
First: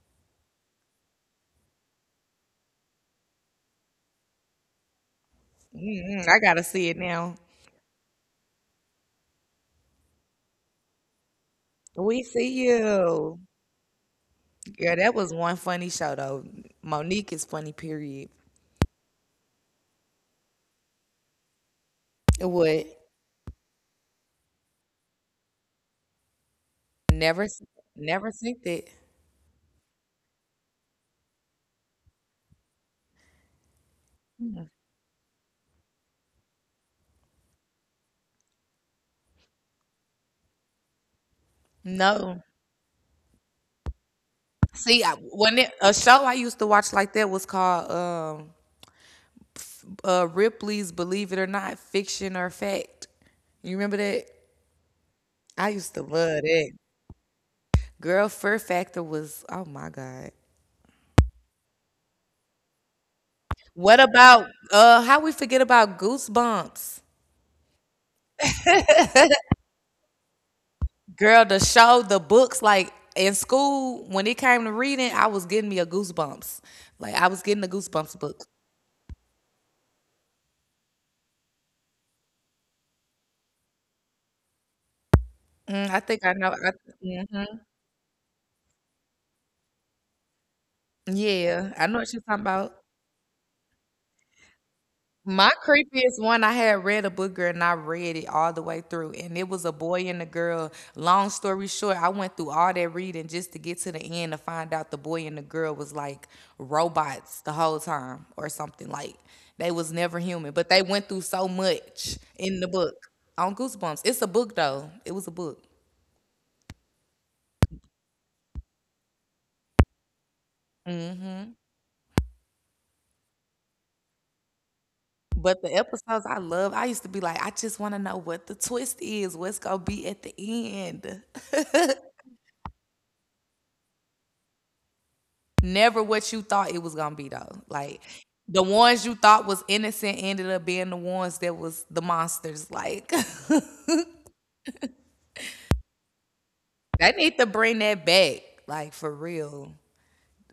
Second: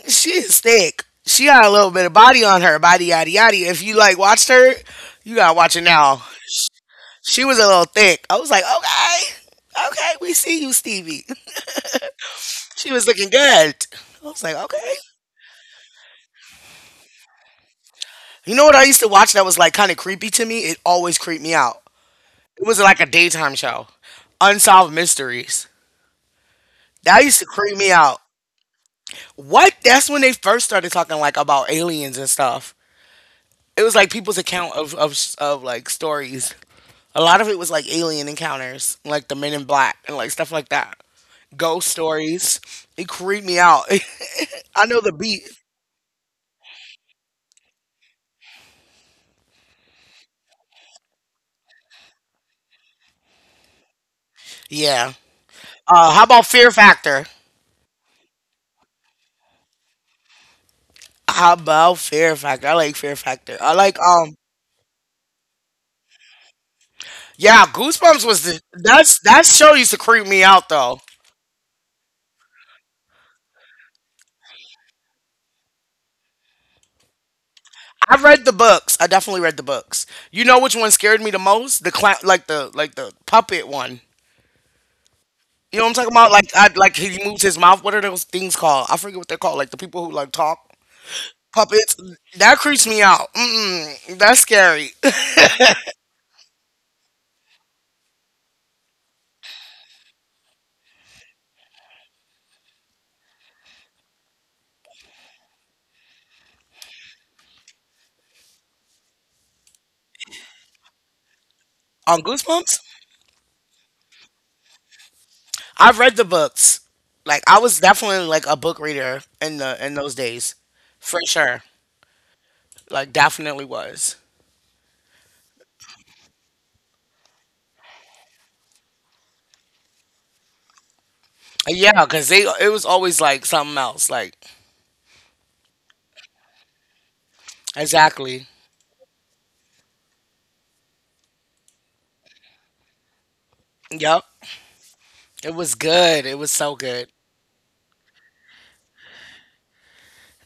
A: she is thick. She got a little bit of body on her, body yada yada. If you like watched her, you gotta watch it now.
B: Mm-mm, I gotta see it now.
A: She was a little thick. I was like, okay, okay, we see you, Stevie.
B: We see
A: She was looking
B: you.
A: good. I was like,
B: Yeah,
A: okay.
B: that was one funny show though. Monique is funny, period.
A: You know what I used to watch that was like kind of creepy to me? It always creeped me out.
B: It
A: It was
B: would
A: like a daytime show, Unsolved Mysteries. That used
B: never
A: to
B: s-
A: creep me out.
B: never think that.
A: What? That's when they first started talking like about aliens and stuff. It was like people's account of like stories. A lot of it was like alien encounters, like the Men in Black and like stuff like that. Ghost
B: No.
A: stories. It creeped me out. I know
B: See,
A: the beat.
B: a show I used to watch like that was called Ripley's Believe It or Not, Fiction or Fact. You remember that?
A: Yeah.
B: I used to
A: How
B: love
A: about
B: that.
A: Fear Factor?
B: Girl, Fear Factor was, oh my God.
A: How about Fear Factor? I like Fear Factor. I like
B: What
A: um.
B: about, how we forget about Goosebumps?
A: Yeah, Goosebumps was the that's that show used to creep me out though.
B: Girl, the show, the books, like in school, when it came to reading, I was getting me a Goosebumps. Like I was getting the Goosebumps
A: I
B: book.
A: read the books. I definitely read the books. You know which one scared me the most? The clown, like the puppet one. You
B: Mm,
A: know what I'm
B: I
A: talking
B: think I
A: about?
B: know.
A: Like
B: I,
A: I like he moves
B: mhm.
A: his mouth. What are those things called? I forget what they're called. Like the people who like talk
B: Yeah, I
A: puppets.
B: know what you're talking
A: That
B: about.
A: creeps me out. Mm-mm, that's scary.
B: My creepiest one, I had read a book, girl, and I read it all the way through. And it was a boy and a girl. Long story short, I went through all that reading just to get to the end to find out the boy and the girl was like robots the whole time or something. Like they was never human, but they went through so much
A: On
B: in the
A: Goosebumps?
B: book on Goosebumps. It's a book though. It was a book.
A: I have read the books. Like I was definitely like a book reader in those days, for
B: Hmm.
A: sure. Like definitely was.
B: But the episodes I love, I used to be like, I just want to know what the twist is. What's gonna be at the end?
A: Yeah, cause they it was always like something else. Like
B: Never what you thought it was gonna be though. Like
A: exactly.
B: the ones you thought was innocent ended up being the ones that was the monsters. Like
A: Yep. It was good. It was so
B: they
A: good.
B: need to bring that back. Like for real.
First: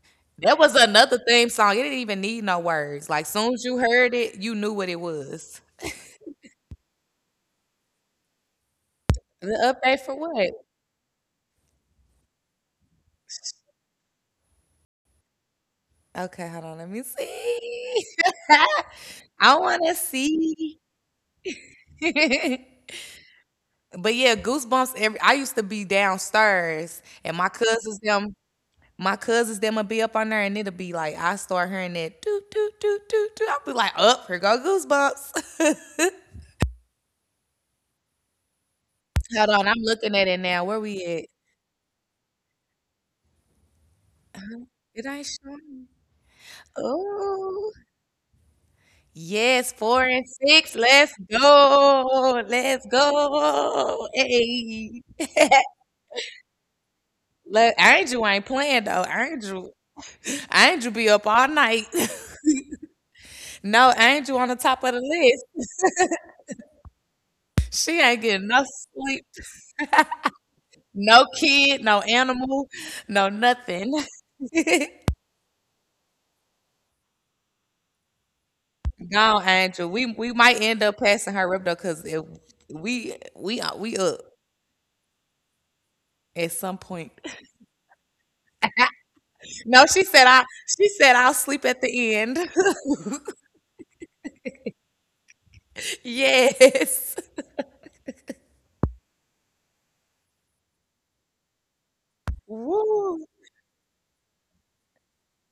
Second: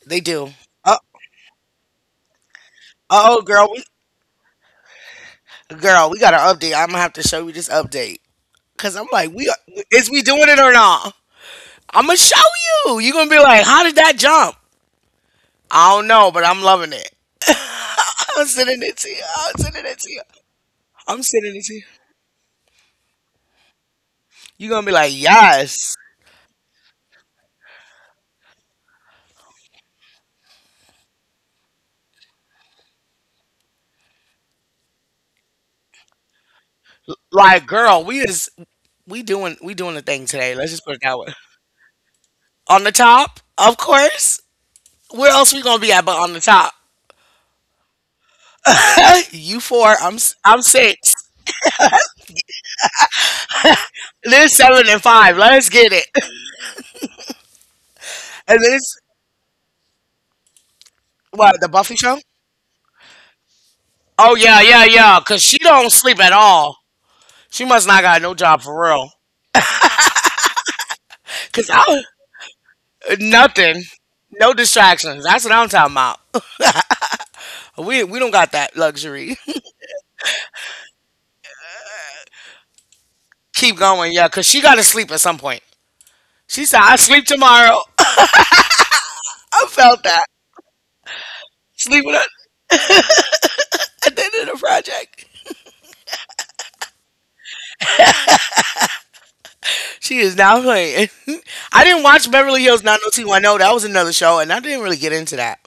A: They do.
B: That was
A: Uh
B: another theme song. It didn't even need no words. Like
A: oh,
B: soon as
A: girl,
B: you
A: we
B: heard it, you knew what it was.
A: girl, we got an update. I'm gonna have to show you this update. Cause I'm like, we
B: The update
A: is
B: for
A: we doing
B: what?
A: it or not? I'm gonna show you. You're gonna be like, how did that jump? I don't know, but
B: Okay,
A: I'm
B: hold on.
A: loving
B: Let me
A: it.
B: see.
A: I'm sending it to you. I'm
B: I
A: sending
B: want
A: it
B: to
A: to you.
B: see.
A: I'm sending it to you.
B: But yeah,
A: You're gonna be
B: Goosebumps.
A: like,
B: Every I used to
A: yes.
B: be downstairs, and my cousins them will be up on there, and it'll be like I start hearing that do do do do do. I'll be like, up here go Goosebumps.
A: Like, girl, we is
B: Hold
A: we
B: on, I'm
A: doing the thing
B: looking at it
A: today. Let's
B: now.
A: just
B: Where
A: put it
B: we
A: that way.
B: at?
A: On the top, of course.
B: It
A: Where
B: ain't
A: else we gonna be
B: showing.
A: at but on the top?
B: Oh
A: You
B: yes,
A: four,
B: four and
A: I'm
B: six.
A: six.
B: Let's go. Let's go.
A: There's seven and
B: Hey.
A: five. Let's get it.
B: Look, Angel
A: And
B: ain't
A: this
B: playing though. Angel. Angel be up
A: what,
B: all
A: the Buffy
B: night.
A: show?
B: No,
A: Oh
B: Angel
A: yeah,
B: on the
A: yeah,
B: top of
A: yeah.
B: the
A: Cause she
B: list.
A: don't sleep at all. She must not
B: She
A: got no
B: ain't
A: job
B: getting
A: for
B: no
A: real.
B: sleep. No
A: Cause I
B: kid, no animal, no
A: Nothing,
B: nothing.
A: no distractions. That's what I'm talking about. We don't got that luxury.
B: Gone, Angel. We might end up passing her up though, cause if
A: Keep going,
B: we
A: yeah.
B: up
A: Cause she gotta sleep at some point. She
B: at
A: said, I
B: some
A: sleep
B: point.
A: tomorrow. I felt
B: No,
A: that.
B: She said I'll sleep at
A: Sleeping at
B: the end.
A: at the end of the project.
B: Yes.
A: She is now playing. I didn't watch Beverly Hills
B: Woo.
A: 90210. That was another show, and I didn't really get into that.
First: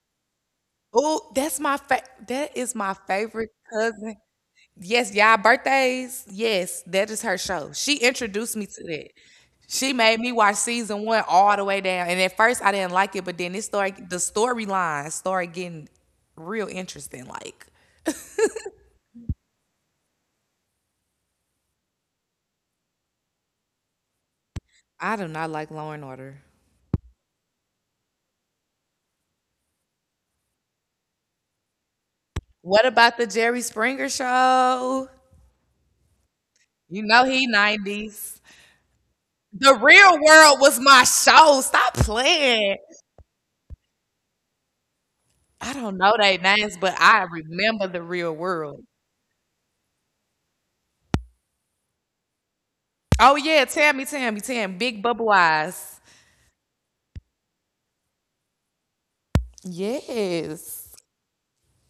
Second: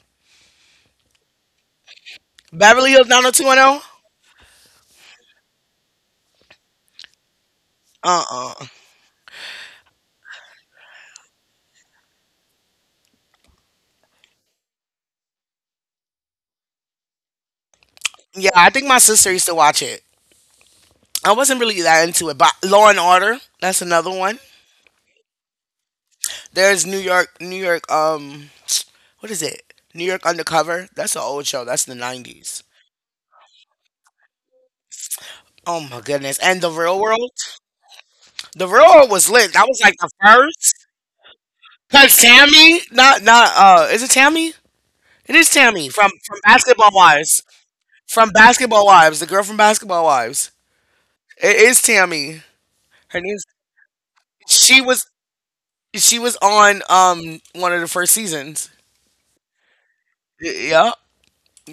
B: Oh, that's that is
A: Beverly
B: my
A: Hills
B: favorite
A: 90210?
B: cousin. Yes, y'all birthdays. Yes, that is her show. She
A: Uh
B: introduced me
A: uh
B: to that. She made me watch season one all the way down, and at first I didn't like it, but then it started. The storyline started getting real interesting. Like
A: Yeah, I think my sister used to watch it. I wasn't really that into it, but Law and Order, that's another one.
B: I do not like Law and Order.
A: There's New York, what is it? New York Undercover. That's an old show. That's the 90s.
B: What about the Jerry Springer show?
A: Oh my goodness. And The
B: You
A: Real
B: know he
A: World?
B: 90s.
A: The Real World was lit.
B: The
A: That was like
B: Real
A: the
B: World was
A: first.
B: my show. Stop
A: Cause
B: playing.
A: Tammy, not not is it Tammy? It is
B: I don't
A: Tammy
B: know they
A: from
B: names, but
A: Basketball
B: I
A: Wives.
B: remember the Real
A: From
B: World.
A: Basketball Wives, the girl from Basketball Wives. It is Tammy.
B: Oh
A: Her name's
B: yeah, Tammy, Tammy, Tam,
A: she
B: Big Bubble Eyes.
A: was on one of the first seasons.
B: Yes.
A: Yeah,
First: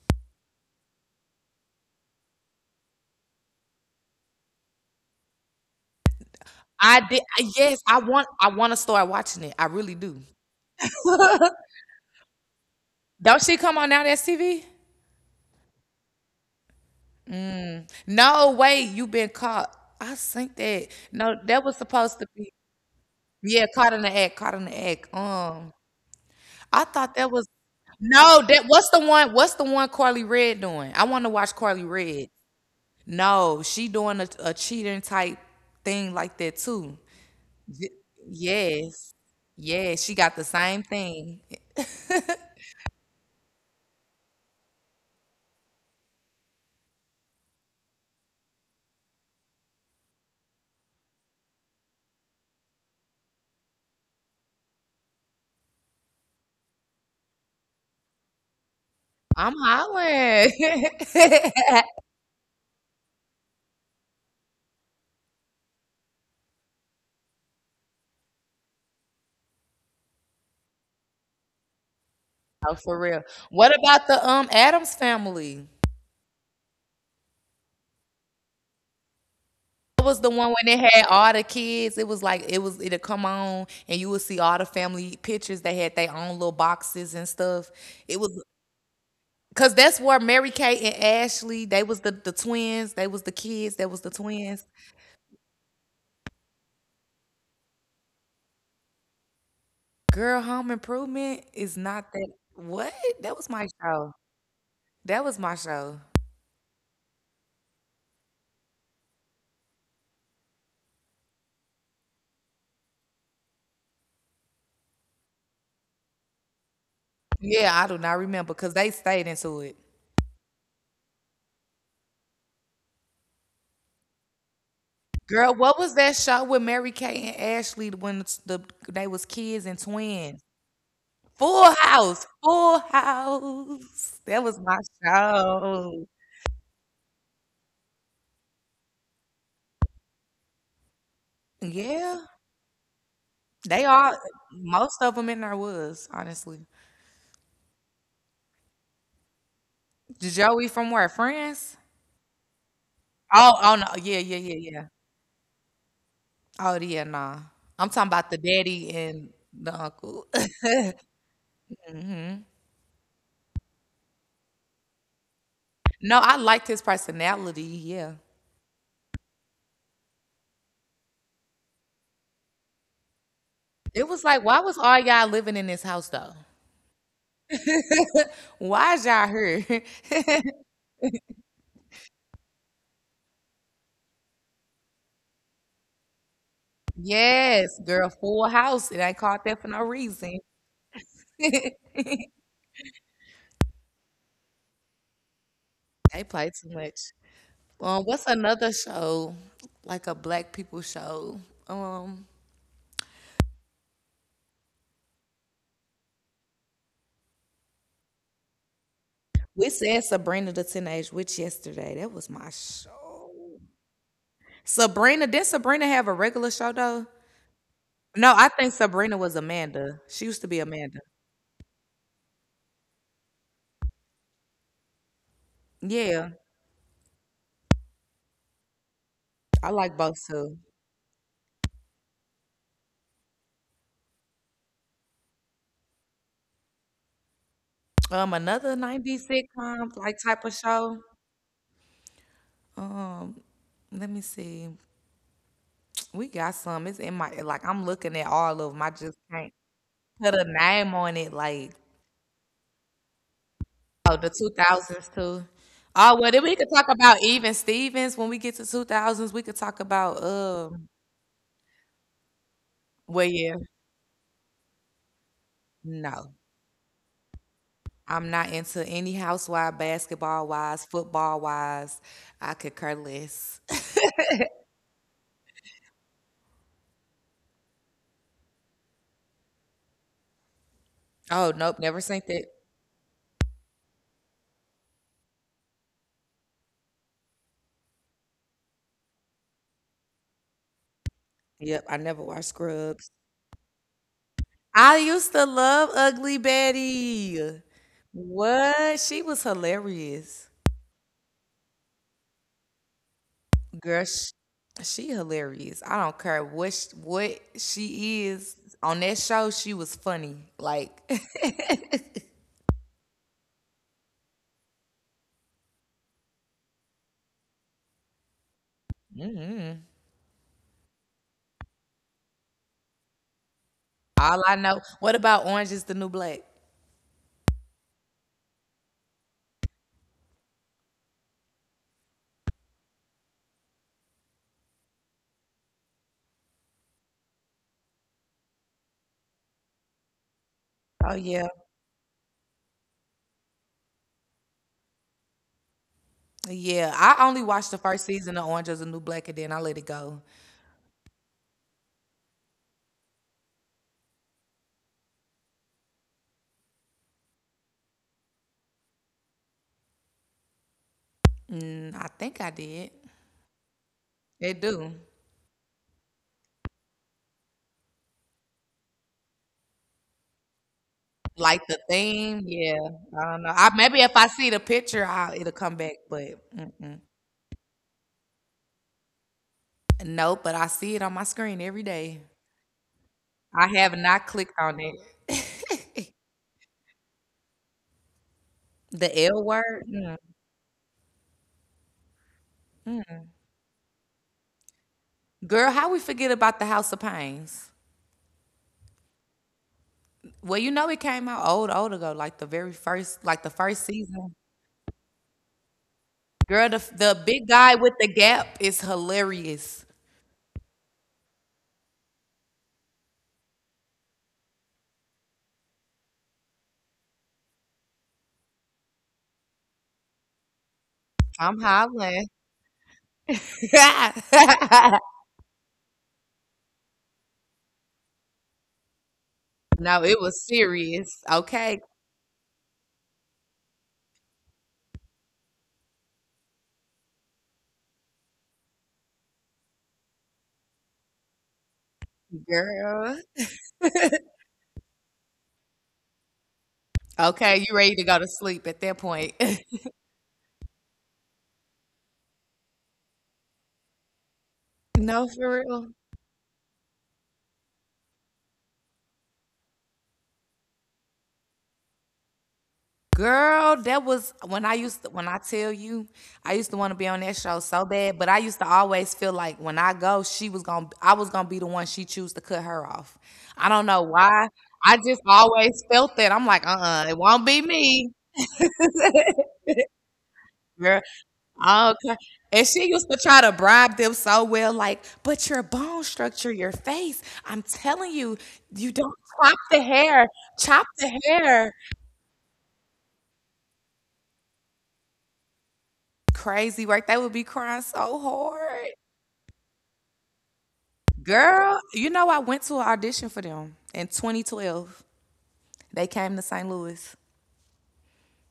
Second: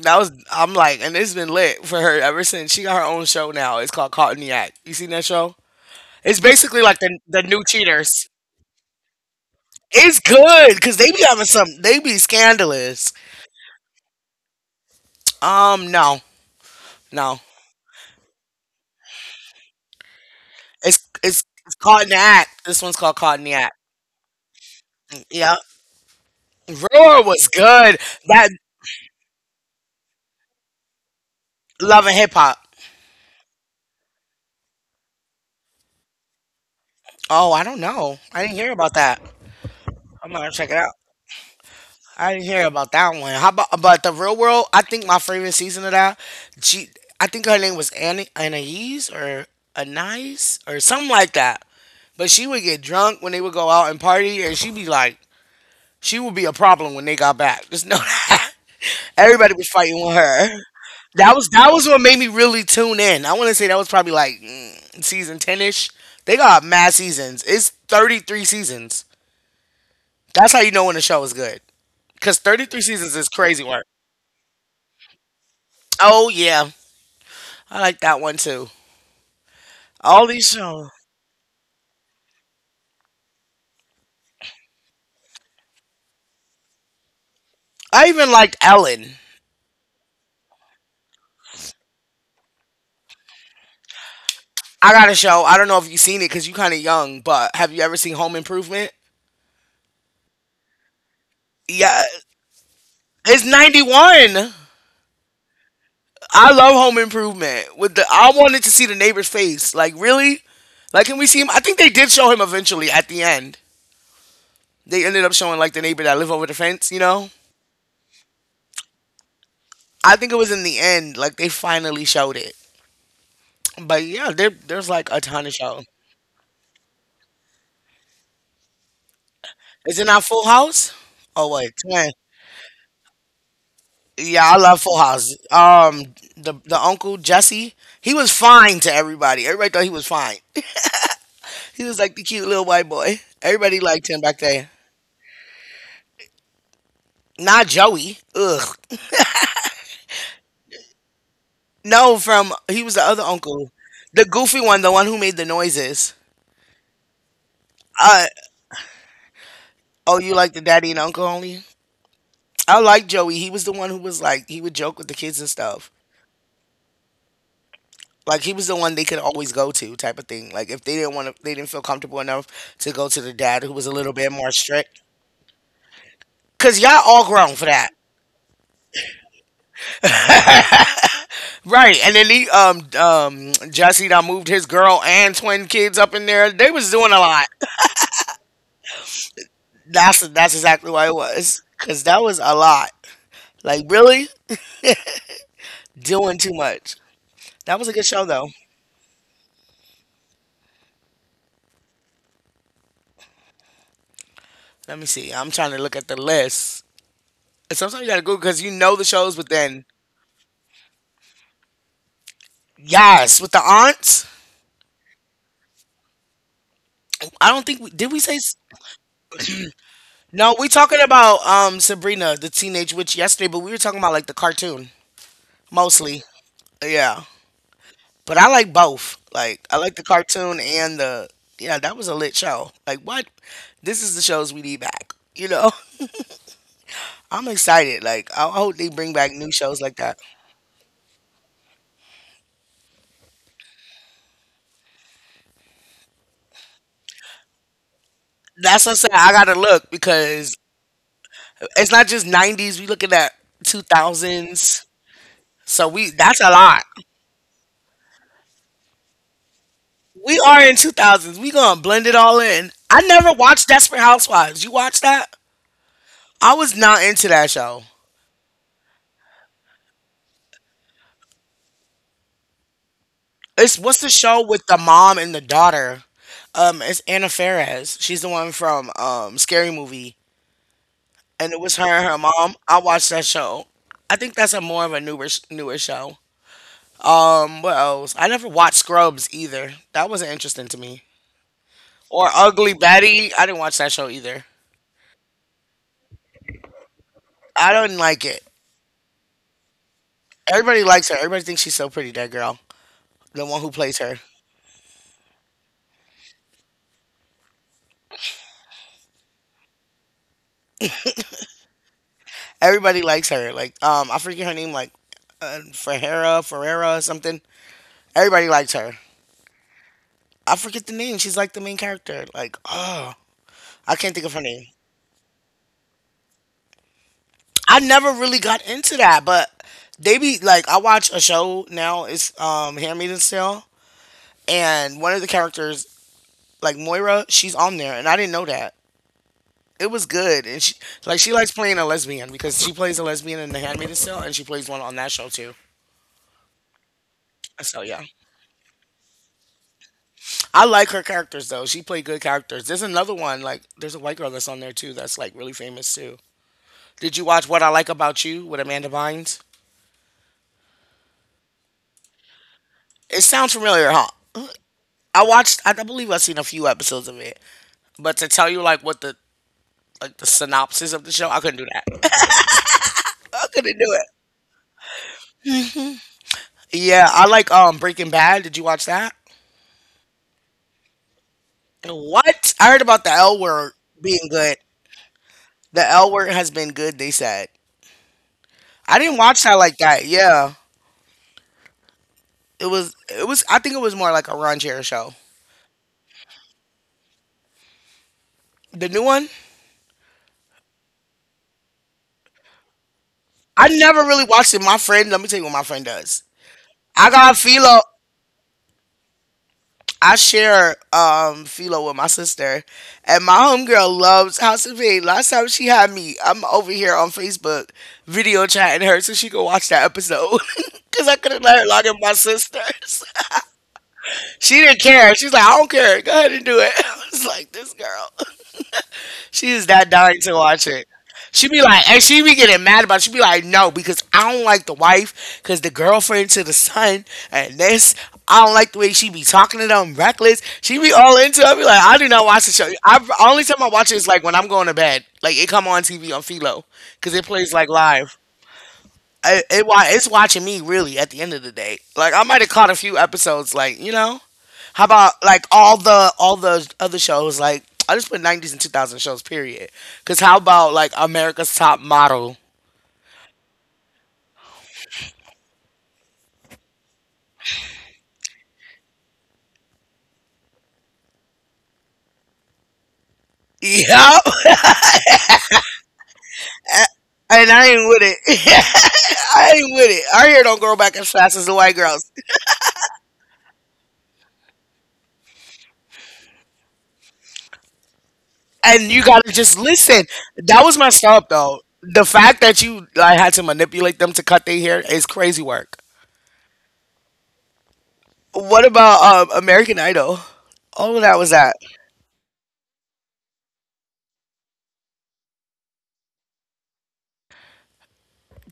A: that was I'm like, and it's been lit for her ever since. She got her own show now. It's called Caught in the Act. You seen that show? It's basically like
B: I did.
A: the new
B: Yes, I want
A: Cheaters.
B: I want to start watching it. I really do.
A: It's good because they be having some. They be scandalous.
B: Don't she come on now that's TV?
A: Um, no, no.
B: No way, you been caught. I think that
A: It's
B: no,
A: it's
B: that was
A: it's caught in
B: supposed
A: the
B: to be
A: act. This one's called Caught in the
B: yeah,
A: Act.
B: caught in the act, caught in the act.
A: Yeah.
B: I thought
A: Roar
B: that was
A: was good.
B: no,
A: That
B: that what's the one? What's the one Carly Red doing? I want to watch Carly
A: Love and
B: Red.
A: Hip Hop.
B: No, she doing a cheating type thing like that too.
A: Oh, I don't know. I didn't hear about
B: Yes,
A: that.
B: yes, she got
A: I'm
B: the
A: gonna check
B: same
A: it out.
B: thing.
A: I didn't hear about that one. How about the Real World? I think my favorite season of that. She, I think her name was Annie Anais or Anais or something like that. But she would get drunk when they would go out and party, and she would be a problem when they got back. Just know that.
B: I'm
A: Everybody was fighting with
B: hollering.
A: her. That was what made me really tune in. I want to say that was probably like season ten ish. They got mad seasons. It's 33 seasons. That's how you know when a show is good. Cause thirty
B: Oh,
A: three
B: for real.
A: seasons is crazy
B: What
A: work.
B: about the Adams family?
A: Oh yeah, I like that one too.
B: It was the
A: All
B: one
A: these
B: when they
A: shows.
B: had all the kids. It was like it was it'll come on, and you would see all the family pictures. They had their own little boxes and stuff.
A: I
B: It
A: even
B: was
A: liked Ellen.
B: because that's where Mary Kate and Ashley, they was the twins. They was the kids. That was the twins.
A: I got a show. I don't know if you've seen it because you kind of young, but have you ever seen Home Improvement?
B: Girl, Home Improvement is
A: Yeah,
B: not that. What? That
A: it's
B: was my
A: ninety
B: show.
A: one.
B: That was my show.
A: I love Home Improvement. I wanted to see the neighbor's face. Like really, like can we see him? I think they did show him eventually at the end. They ended up showing like the neighbor that lived over the fence. You know,
B: Yeah, I do not remember because they stayed into it.
A: I think it was in the end. Like they finally showed it. But yeah, there's like a ton
B: Girl,
A: of
B: what
A: show.
B: was that show with Mary Kay and Ashley when the they was kids and
A: Is it not
B: twins?
A: Full House? Oh
B: Full
A: wait, man.
B: House, Full House. That
A: Yeah,
B: was
A: I
B: my
A: love Full House.
B: show.
A: The uncle Jesse, he was fine to everybody. Everybody thought he was fine. He was
B: Yeah,
A: like the cute little white boy.
B: they
A: Everybody liked
B: all
A: him back there.
B: most of them in there was honestly.
A: Not Joey. Ugh,
B: Joey from where? France?
A: no, from he was the other
B: Oh
A: uncle,
B: no, yeah,
A: the
B: yeah, yeah,
A: goofy one,
B: yeah.
A: the one who made the noises.
B: Oh yeah, nah. I'm talking about
A: I
B: the daddy and the
A: oh,
B: uncle.
A: you like the daddy and uncle only?
B: Hmm.
A: I like Joey. He was the one who was like he would joke with the kids and stuff.
B: No, I liked his personality. Yeah,
A: Like he was the one they could always go to, type of thing. Like if they didn't want to, they didn't feel comfortable enough to go to the dad who was a
B: it
A: little
B: was
A: bit
B: like,
A: more
B: why was all
A: strict.
B: y'all living in this house though?
A: Cause y'all all grown for that,
B: Why is y'all here?
A: right? And then he Jesse that moved his girl and twin kids up in there. They was doing a lot.
B: Yes, girl, Full House. It ain't called that for no
A: That's
B: reason.
A: that's exactly why it was. Cause that was a lot. Like really,
B: They
A: doing
B: play
A: too
B: too
A: much.
B: much.
A: That was a
B: Um,
A: good
B: what's
A: show though.
B: another show? Like a black people show. Um,
A: Let me see. I'm trying to look at the list. And sometimes you gotta Google because you know the shows, but
B: we
A: then
B: said Sabrina the Teenage Witch yesterday. That was my
A: yes, with
B: show.
A: the aunts.
B: Sabrina, did Sabrina have a regular show though?
A: I don't think we
B: No,
A: say
B: I
A: s-
B: think Sabrina was Amanda. She used to
A: no.
B: be
A: We
B: Amanda.
A: talking about Sabrina the Teenage Witch yesterday, but we were talking about like the cartoon mostly.
B: Yeah,
A: Yeah, but I like both. Like
B: I
A: I
B: like
A: like the
B: both too.
A: cartoon and the yeah. That was a lit show. Like what? This is the shows we need back. You know. I'm excited. Like
B: Um,
A: I hope
B: another
A: they bring
B: 90s
A: back new shows like
B: sitcom like
A: that.
B: type of show. Um, let me see. We got some. It's in my like I'm looking at all of them.
A: That's
B: I
A: what I said.
B: just
A: I
B: can't
A: gotta look
B: put a
A: because
B: name on it. Like
A: it's not just 90s. We looking at
B: oh, the
A: 2000s.
B: 2000s too.
A: So we
B: Oh well, then
A: that's a
B: we could
A: lot.
B: talk about even Stevens when we get to 2000s. We could talk about
A: We are in
B: um.
A: 2000s. We gonna blend it all in. I
B: Well,
A: never
B: yeah,
A: watched Desperate Housewives. You watch that?
B: no,
A: I was not into that show.
B: I'm not into any housewife, basketball wise, football wise. I could care less.
A: It's what's the show with the mom and the daughter? It's Anna Faris. She's the one from Scary Movie, and
B: Oh
A: it was her
B: nope,
A: and
B: never
A: her
B: seen that.
A: mom. I watched that show. I think that's a more of a newer show. What else? I never watched Scrubs either. That wasn't interesting to me.
B: Yep, I
A: Or
B: never watched
A: Ugly
B: Scrubs.
A: Betty. I didn't watch that show either.
B: I used to love Ugly
A: I
B: Betty.
A: don't like it.
B: What? She was hilarious.
A: Everybody likes her. Everybody thinks she's so pretty. That girl, the one who plays
B: Girl,
A: her.
B: she hilarious. I don't care what she is on that show. She was funny. Like,
A: Everybody likes her. Like I forget her name. Like Ferreira, or something. Everybody likes her.
B: mhm.
A: I forget the name. She's like the main character. Like oh, I can't think of her
B: all I
A: name.
B: know. What about Orange is the New Black?
A: I never really got into that, but they be like I watch a show now. It's Handmaid's Tale, and one of the characters like Moira, she's on there, and I didn't know that. It was good, and she
B: Oh
A: like she
B: yeah,
A: likes playing a lesbian because she plays a lesbian in The Handmaid's Tale, and she plays one on that show too.
B: yeah. I only watched the
A: So yeah,
B: first season of Orange is the New Black, and then I let it go.
A: I like her characters though. She played good characters. There's another one like there's a white girl that's on there too that's like really famous too. Did you watch What I Like About You with Amanda Bynes?
B: Mm, I think I did.
A: It sounds familiar, huh?
B: They do.
A: I watched. I believe I've seen a few episodes of it, but to tell you like what the like the synopsis of the show, I couldn't
B: Like
A: do
B: the
A: that.
B: theme, yeah. I don't
A: I
B: know. I,
A: couldn't do
B: maybe
A: it.
B: if I see the picture, it'll come back. But mm-mm.
A: Yeah, I like Breaking Bad. Did you watch that?
B: No, but I see it on my screen every day.
A: What? I heard about the L
B: I
A: word
B: have not
A: being
B: clicked
A: good.
B: on
A: The
B: it.
A: L word has been good, they said. I
B: The
A: didn't
B: L
A: watch that like
B: word?
A: that.
B: Mm.
A: Yeah. It was I think it was more like a Ron Jerry show.
B: Girl, how we forget about the House of Pains?
A: The new one?
B: Well, you know it came out old, old ago, like the very first, like the
A: I
B: first
A: never really
B: season.
A: watched it. My friend, let me tell you what my friend does.
B: Girl, the
A: I
B: the
A: got
B: big guy
A: Philo.
B: with the gap is hilarious.
A: I share Philo with my sister. And my homegirl loves House of Pain. Last time she had me, I'm over here on Facebook video chatting her so she could watch that episode. Cause I couldn't let
B: I'm
A: her log in my
B: hollering.
A: sisters. She didn't care. She's like, I don't care. Go ahead and do it. I was like, this girl. She is that
B: No, it
A: dying to
B: was
A: watch it.
B: serious.
A: She be
B: Okay,
A: like, and she be getting mad about. It. She be like, no, because I don't like the wife, because the girlfriend to the son, and this. I don't like the way she be talking to them, reckless. She be all into. It. I be like, I do not watch the show. I
B: girl.
A: only time I watch it is like when I'm going to bed. Like it come on TV on Philo, because it plays
B: Okay,
A: like
B: you ready to go
A: live
B: to sleep at that point.
A: it's watching me really at the end of the day. Like I might have caught a few episodes. Like you know, how about
B: No,
A: like
B: for real.
A: all the other shows? Like I just put nineties and 2000 shows. Period. Cause how about like America's Top Model?
B: Girl, that was when I tell you, I used to want to be on that show so bad, but I used to always feel like when I go, she was going to I was going to be the one she choose to cut her off. I don't know
A: Yep.
B: why. I just always felt that. I'm like, "Uh-uh, it
A: And
B: won't be
A: I ain't with
B: me."
A: it. I ain't with it. Our hair don't grow back
B: Girl,
A: as fast as the white girls.
B: okay. And she used to try to bribe them so well, like, but your bone structure, your face, I'm telling you,
A: And
B: you
A: you
B: don't
A: gotta just
B: chop the
A: listen.
B: hair,
A: That was
B: chop
A: messed
B: the
A: up though.
B: hair.
A: The fact that you like had to manipulate them to cut their hair is crazy work.
B: Crazy work. They would be crying so
A: What
B: hard.
A: about American Idol? All of that was that.
B: Girl, you know I went to an audition for them in 2012. They came to St. Louis.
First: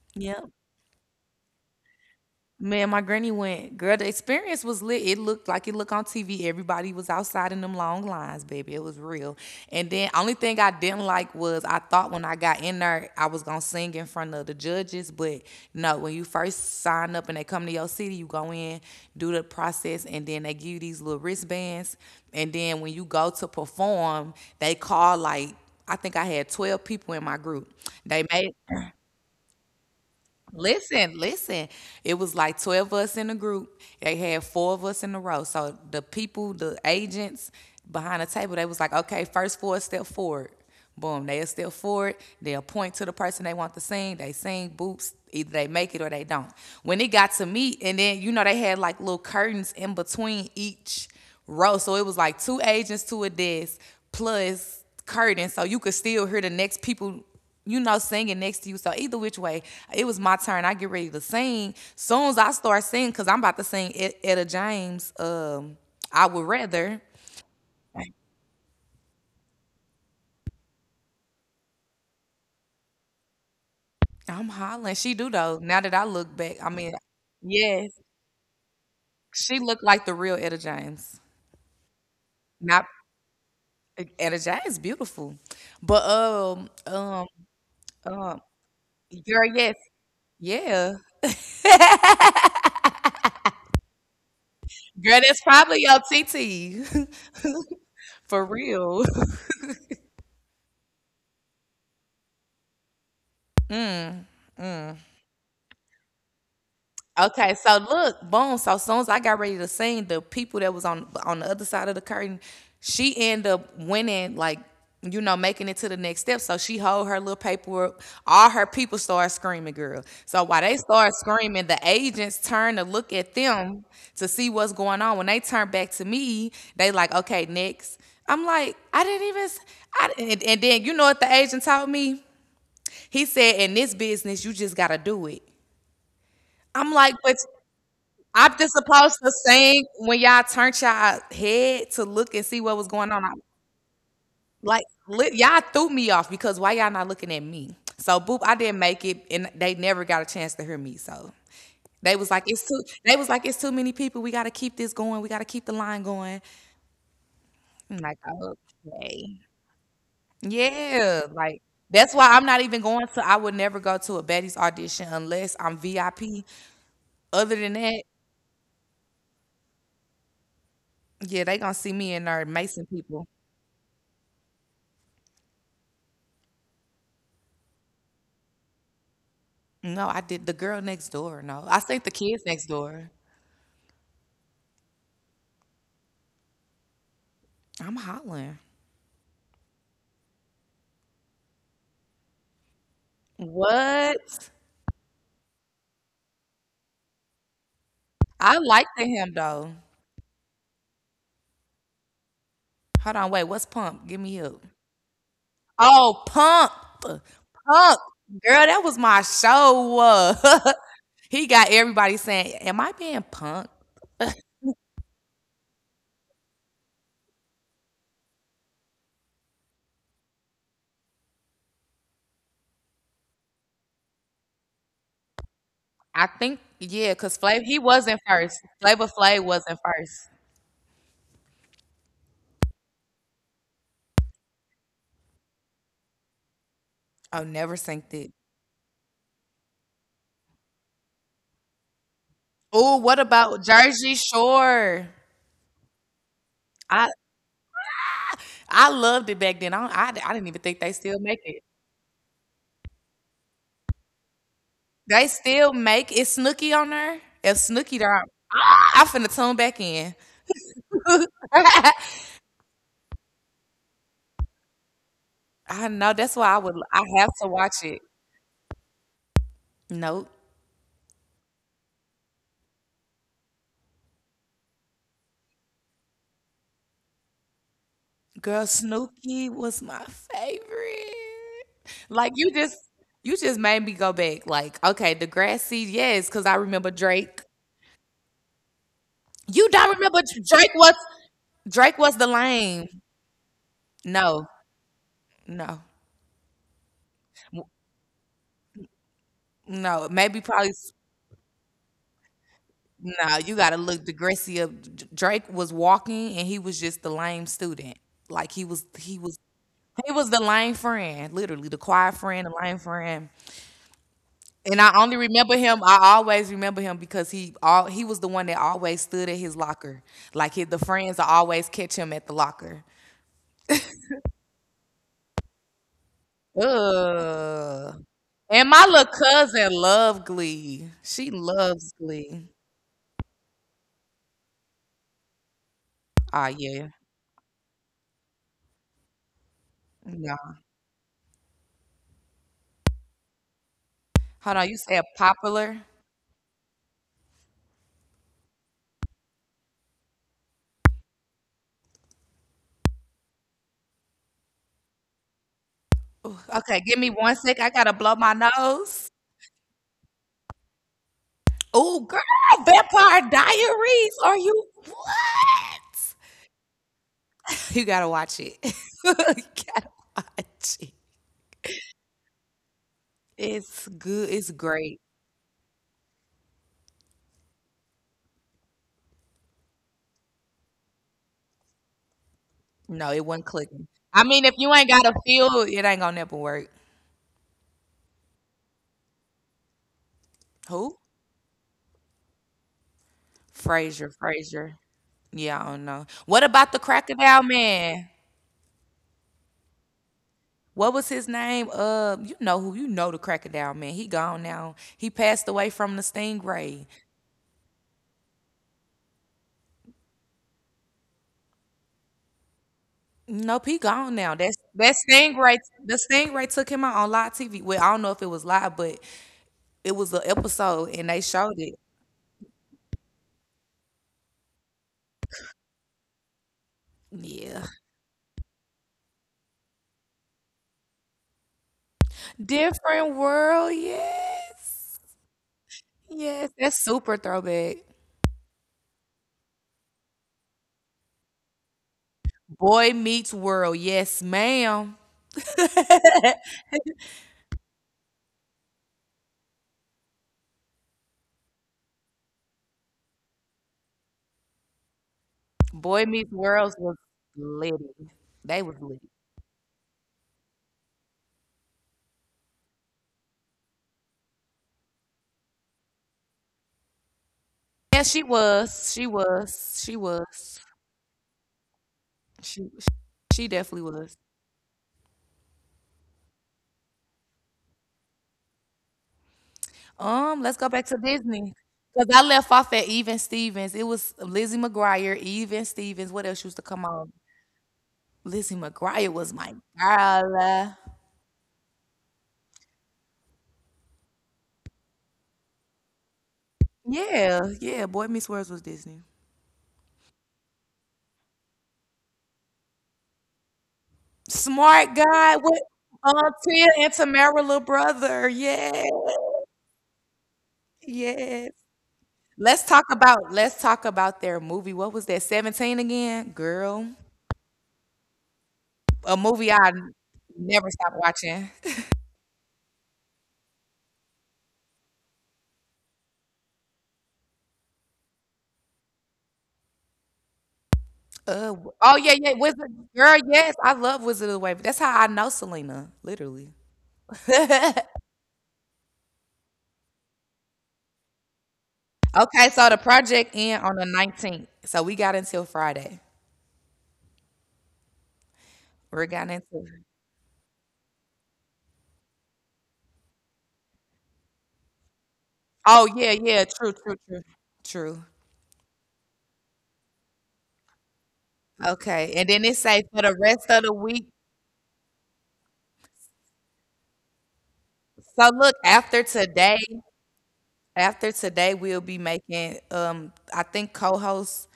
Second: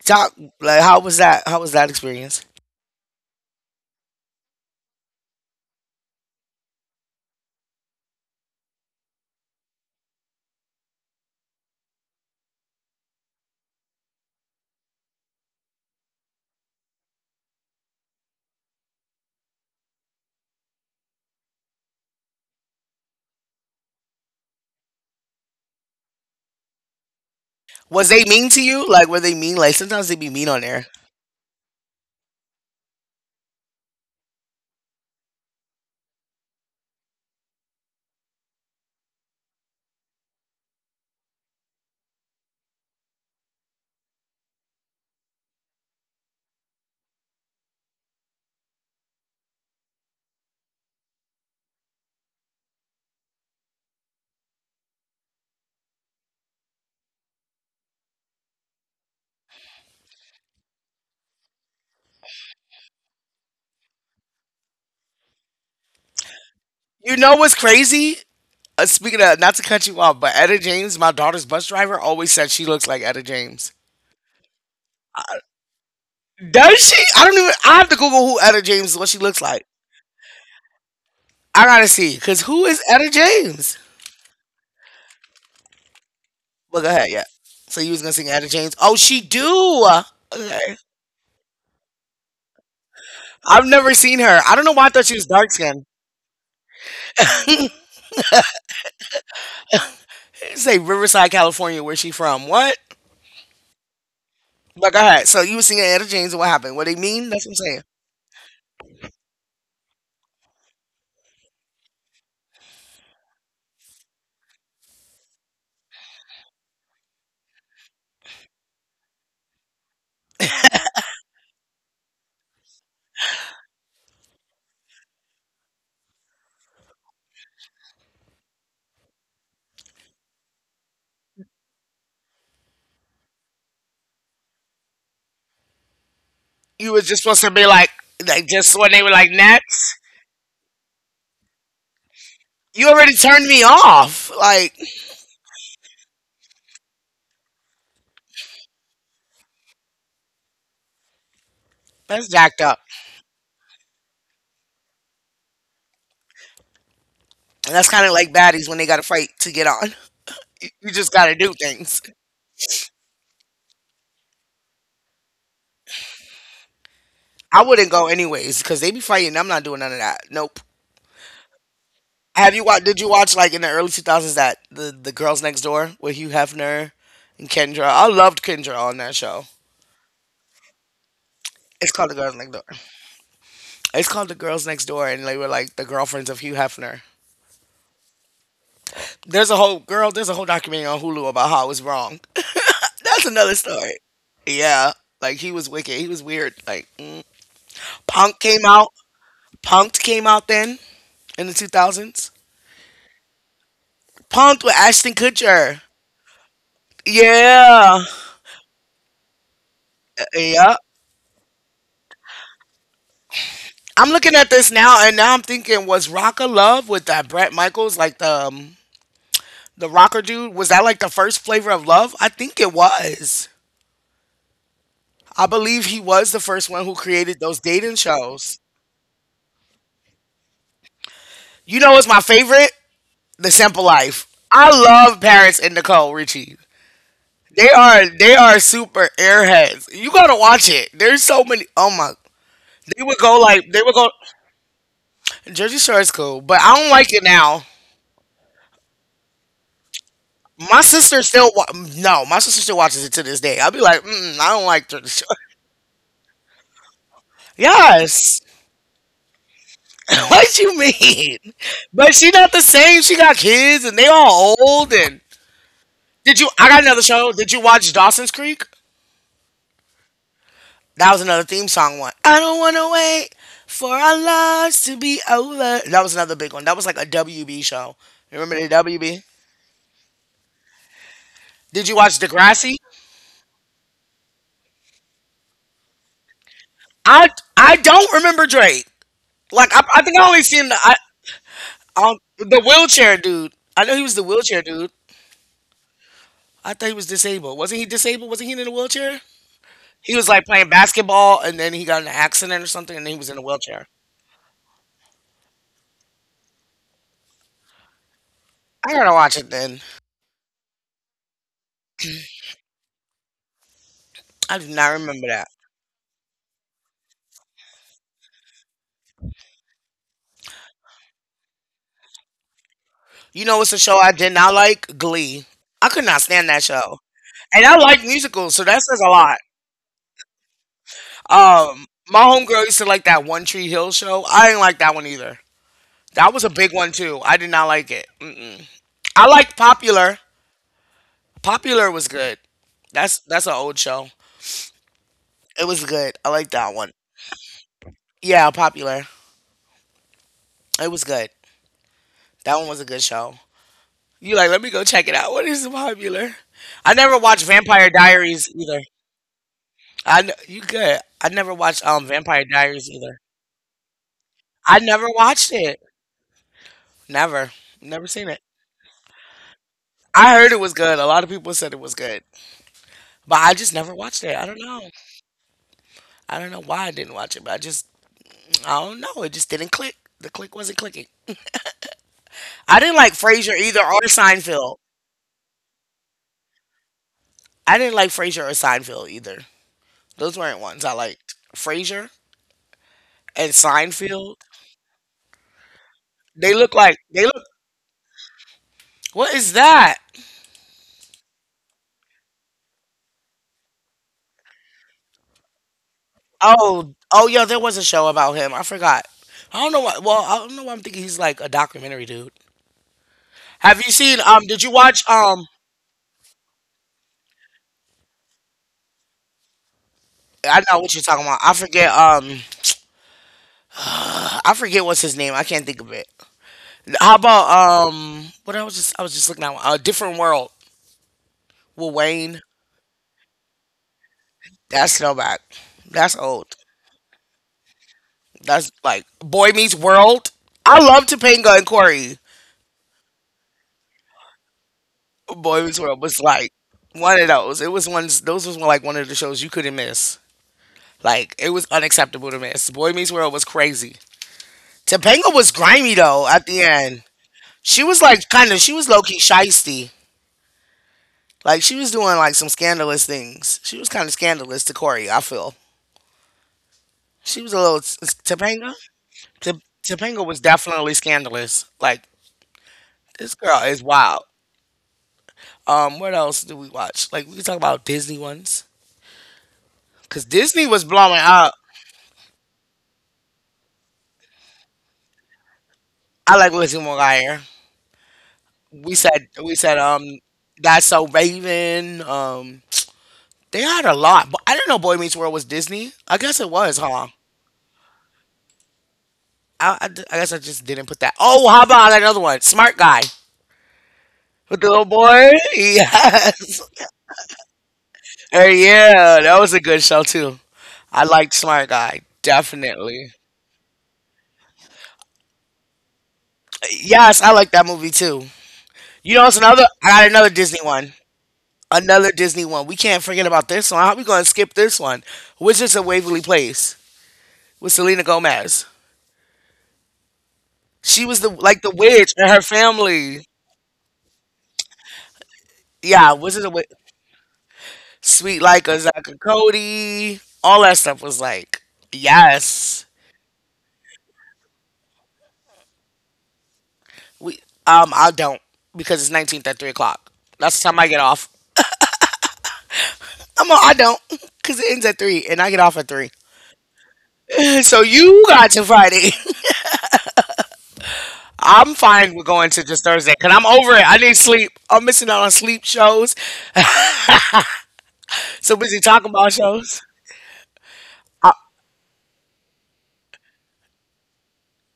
A: Top,
B: Yep.
A: like, how was that? How was that experience?
B: Man, my granny went. Girl, the experience was lit. It looked like it looked on TV. Everybody was outside in them long lines, baby. It was real. And then only thing I didn't like was I thought when I got in there I was gonna sing in front of the judges, but no. When you first sign up and they come to your city, you go in, do the process, and then they give you these little wristbands. And then when you go to perform, they call like I think I had 12 people in my group.
A: Was
B: They
A: they
B: made
A: mean to you? Like, were they mean? Like, sometimes they be mean on air.
B: Listen, listen. It was like 12 of us in the group. They had four of us in a row. So the people, the agents behind the table, they was like, okay, first four step forward. Boom, they'll step forward. They'll point to the person they want to sing. They sing, boops. Either they make it or they don't. When it got to me, and then, they had like little curtains in between each row. So it was like two agents to a desk plus curtains. So you could still hear the next people singing next to you. So either which way, it was my turn. I get ready to sing. Soon as I start singing, cause I'm about to sing Etta James. I would rather.
A: You know what's crazy? Speaking of, not to cut you off, but Etta James, my daughter's bus driver, always said she looks like Etta James.
B: I'm hollering. She do
A: Uh,
B: though. Now that I look back, I
A: Does
B: mean,
A: she? I don't even. I
B: yes,
A: have to Google who Etta James is, what she looks
B: she
A: like.
B: looked like the real Etta James.
A: I gotta see, cause who
B: Not
A: is Etta James?
B: Etta James, beautiful, but
A: Well, go ahead. Yeah. So you was gonna sing
B: um,
A: Etta James? Oh, she
B: girl, yes,
A: do. Okay.
B: yeah, girl,
A: I've never seen her. I don't know why I thought she was
B: that's
A: dark
B: probably
A: skinned.
B: your TT. For real.
A: Say Riverside, California, where she from? What? But go ahead. So you were singing Etta James, and what happened? What they mean? That's
B: Okay,
A: what I'm
B: so
A: saying.
B: look, boom. So soon as I got ready to sing, the people that was on the other side of the curtain, she ended up winning, like making it to the next step. So she hold her little paperwork. All her people start screaming, girl. So while they start screaming, the agents turn to look at them to see what's going on. When they turn back to me, they like, okay, next. I'm like, I didn't even. I didn't, and then you know what the agent taught me? He said, in this business, you just gotta do it. I'm
A: You was
B: like,
A: just
B: but
A: supposed to be like
B: I'm just
A: just when they were
B: supposed to
A: like
B: sing
A: next.
B: when y'all turned y'all head to look and see what was
A: You
B: going on.
A: already turned me off. Like
B: Y'all threw me off because why y'all not looking at me? So boop, I didn't make it, and they never got a chance to hear me. So they was
A: that's
B: like, it's
A: jacked
B: too.
A: up.
B: They was like, it's too many people. We got to keep this going. We got to keep the line going.
A: And that's
B: I'm
A: kind
B: like,
A: of like baddies when they got to fight
B: okay,
A: to get on. You just
B: yeah,
A: got to do
B: like.
A: things.
B: That's why I'm not even going to. I would never go to a Betty's audition unless I'm VIP. Other
A: I
B: than
A: wouldn't
B: that,
A: go anyways because they be fighting. I'm not doing none of that. Nope.
B: yeah, they gonna see me in our
A: Have you
B: Mason
A: watched? Did you
B: people.
A: watch like in the early 2000s that the Girls Next Door with Hugh Hefner and Kendra? I loved Kendra on that show.
B: No, I did the girl next door. No, I
A: It's
B: think the
A: called The Girls
B: kids
A: Next
B: next
A: Door.
B: door.
A: It's called The Girls Next Door, and they were like the girlfriends of Hugh Hefner.
B: I'm hollering.
A: There's a whole girl. There's a whole documentary on Hulu about how it was wrong. That's another story.
B: What?
A: Yeah, like he was wicked. He was weird. Like mm. Punk
B: I
A: came out.
B: liked him though.
A: Punked came out then in the 2000s.
B: Hold on, wait. What's Pump? Give me up.
A: Punked with Ashton Kutcher.
B: Oh, Pump, Pump.
A: Yeah,
B: Girl, that was my show.
A: yeah.
B: He got everybody saying, "Am I being punk?"
A: I'm looking at this now, and now I'm thinking, was Rock of Love with that Brett Michaels, like the rocker dude? Was that like the first flavor of love? I think it was. I believe he
B: I
A: was the
B: think
A: first one who
B: yeah, cause
A: created
B: Flav
A: those
B: he
A: dating
B: wasn't first.
A: shows.
B: Flavor Flav wasn't first.
A: You know what's my favorite? The Simple Life. I love Paris and Nicole Richie.
B: Oh,
A: They
B: never
A: are
B: synced it.
A: they are super airheads. You gotta watch it. There's so many. Oh my!
B: Oh, what about
A: They would go.
B: Jersey Shore?
A: Jersey Shore is cool, but I don't
B: I
A: like it now.
B: loved it back then. I, don't- I didn't even think
A: My
B: they still
A: sister
B: make
A: still
B: it.
A: wa- No. My sister still watches it to this day. I'll be like, mm, I don't like Jersey
B: They
A: Shore.
B: still make is Snooki on there? If Snooki there,
A: Yes.
B: I finna tune back in.
A: What you mean? But she not the same. She got kids and they all old and
B: I know that's
A: did
B: why
A: you? I got
B: I
A: another
B: have
A: show.
B: to
A: Did you
B: watch
A: watch
B: it.
A: Dawson's Creek?
B: Nope.
A: That was another theme song one. I don't want to wait for our lives to be over. That was another big one. That was like a WB show. You
B: Girl,
A: Remember the WB?
B: Snooki was my favorite.
A: Did you watch
B: Like
A: Degrassi?
B: you just made me go back. Like, okay, Degrassi, yes, because I remember
A: I
B: Drake.
A: I don't remember Drake. Like
B: You
A: I,
B: don't
A: I think I
B: remember
A: only seen the
B: Drake
A: I,
B: was Drake was the
A: the
B: lame.
A: wheelchair dude. I know he was the
B: No,
A: wheelchair dude.
B: no,
A: I thought he was disabled. Wasn't he disabled? Wasn't he in a wheelchair?
B: no.
A: He was like
B: Maybe
A: playing
B: probably
A: basketball and then he got in an accident or something and then he was in a
B: nah, you gotta
A: wheelchair.
B: look Degrassi up. Drake was walking and he was just the lame student. Like
A: I gotta watch it then.
B: he was the lame friend, literally the quiet friend, the lame friend.
A: I do
B: And
A: not remember that.
B: I always remember him because he was the one that always stood at his locker. Like his, the friends will always catch him at the locker.
A: You know, it's a show I did not like Glee. I could not stand that show, and I like
B: Ugh.
A: musicals, so
B: And
A: that
B: my
A: says
B: little
A: a lot.
B: cousin love Glee. She loves
A: My
B: Glee.
A: homegirl used to like that One Tree Hill show. I didn't like that one either. That was
B: Ah
A: a big
B: yeah.
A: one too. I did not like it. Mm-mm. I liked Popular.
B: No.
A: Popular was good. That's an old show.
B: Hold on, you said
A: It was
B: popular?
A: good. I like that one. Yeah, Popular. It was good. That one was a good show. You like? Let me go check it out. What is Popular?
B: Okay,
A: I
B: give
A: never
B: me
A: watched
B: one sec. I
A: Vampire
B: gotta blow my
A: Diaries either.
B: nose.
A: I kn- you good. I never watched
B: Oh, girl,
A: Vampire Diaries either.
B: Vampire Diaries. Are you
A: I never watched it.
B: what?
A: Never.
B: You
A: Never
B: gotta
A: seen it.
B: watch it. You gotta
A: I heard it was
B: watch
A: good.
B: it.
A: A lot of people said it was good. But I just never
B: It's
A: watched it.
B: good.
A: I don't
B: It's
A: know.
B: great.
A: I don't know why I didn't watch it, but I just I don't know. It just didn't click. The click wasn't clicking. I didn't like
B: No, it
A: Frasier
B: wasn't
A: either or
B: clicking. I mean, if
A: Seinfeld.
B: you ain't got a feel, it ain't gonna never work.
A: I didn't like Frasier or Seinfeld either. Those weren't ones I
B: Who?
A: liked. Frasier and
B: Frazier.
A: Seinfeld.
B: Frazier. Yeah, I don't know. What about the
A: They look
B: Crocodile Man?
A: what is that?
B: What was his name? You know who? You know the Crocodile Man. He gone now. He passed away from the
A: Oh,
B: stingray.
A: oh yeah, there was a show about him. I forgot. I don't know why. Well, I don't know why I'm thinking he's like a documentary dude.
B: Nope,
A: Have you
B: he
A: seen?
B: gone now.
A: Did you
B: That's
A: watch?
B: that Stingray. The Stingray took him out on live TV. Well, I don't know if it was live, but it was an
A: I know what you're
B: episode, and
A: talking
B: they
A: about. I
B: showed
A: forget.
B: it.
A: I forget what's his name. I can't think of it. How about?
B: Yeah,
A: What I was just looking at A Different World. With Wayne?
B: different world.
A: That's
B: Yes,
A: Snowback. That's old.
B: yes, that's super throwback.
A: That's like Boy Meets World. I love Topanga and Corey.
B: Boy Meets World. Yes, ma'am.
A: Boy Meets World was like one of those. It was one. Those was like one of the shows you couldn't miss. Like it was unacceptable to me. Boy Meets World was crazy. Topanga was grimy
B: Boy
A: though at
B: Meets
A: the
B: World
A: end.
B: was
A: She
B: lit.
A: was like kind of she
B: They
A: was
B: was
A: low key
B: lit.
A: shisty. Like she was doing like some scandalous things. She was kind of scandalous to Corey. I feel she was a little
B: Yeah, she
A: Topanga.
B: was. She
A: T-
B: was.
A: Topanga
B: She
A: was
B: was.
A: definitely scandalous. Like
B: She
A: this girl
B: she
A: is
B: definitely
A: wild.
B: was.
A: What else do we watch? Like we can talk about Disney ones because Disney
B: Let's
A: was
B: go back to
A: blowing up.
B: Disney. Cause I left off at Even Stevens. It was Lizzie McGuire, Even Stevens. What
A: I
B: else
A: like
B: used to
A: Lizzie
B: come on?
A: McGuire.
B: Lizzie
A: We
B: McGuire
A: said
B: was
A: we
B: my
A: said
B: girl.
A: That's So Raven. They had a lot, but I didn't know Boy Meets World was Disney. I guess it was, huh?
B: Yeah, yeah. Boy Meets World was Disney.
A: I guess I just didn't put that. Oh, how about another one? Smart Guy with the little
B: Smart
A: boy.
B: guy with
A: Yes.
B: Tia and Tamara little brother.
A: Oh,
B: Yeah,
A: yeah, that was a good show too. I liked
B: yes.
A: Smart Guy
B: Let's talk
A: definitely.
B: about their movie. What was that? 17 again, girl.
A: Yes, I like that movie too.
B: A
A: You know, it's
B: movie
A: another.
B: I
A: I got another Disney
B: never stopped
A: one.
B: watching.
A: Another Disney one. We can't forget about this one. How we gonna skip this one? Wizards of Waverly Place with Selena Gomez. She was the
B: Uh,
A: like the
B: oh
A: witch
B: yeah,
A: and
B: yeah,
A: her
B: Wizard Girl.
A: family.
B: Yes, I love Wizard of the Wave. That's how I know Selena,
A: Yeah, Wizards
B: literally.
A: of Wa-
B: Okay,
A: Sweet Like a Zaka Cody, all that stuff was like,
B: so the
A: yes.
B: project end on the 19th, so we got until Friday.
A: We I don't because it's
B: We're got
A: 19th at 3
B: until.
A: o'clock. That's the time I get off. I don't because it ends at 3 and I get off at
B: Oh
A: 3.
B: yeah, yeah, true, true, true,
A: So
B: true.
A: you got to Friday. I'm fine with
B: Okay, and
A: going
B: then
A: to
B: it
A: just
B: say
A: Thursday
B: for the
A: because I'm
B: rest
A: over
B: of
A: it.
B: the
A: I need
B: week.
A: sleep. I'm missing out on sleep shows.
B: So
A: So
B: look,
A: busy talking about shows.
B: after
A: Uh,
B: today, we'll be making. I think co-hosts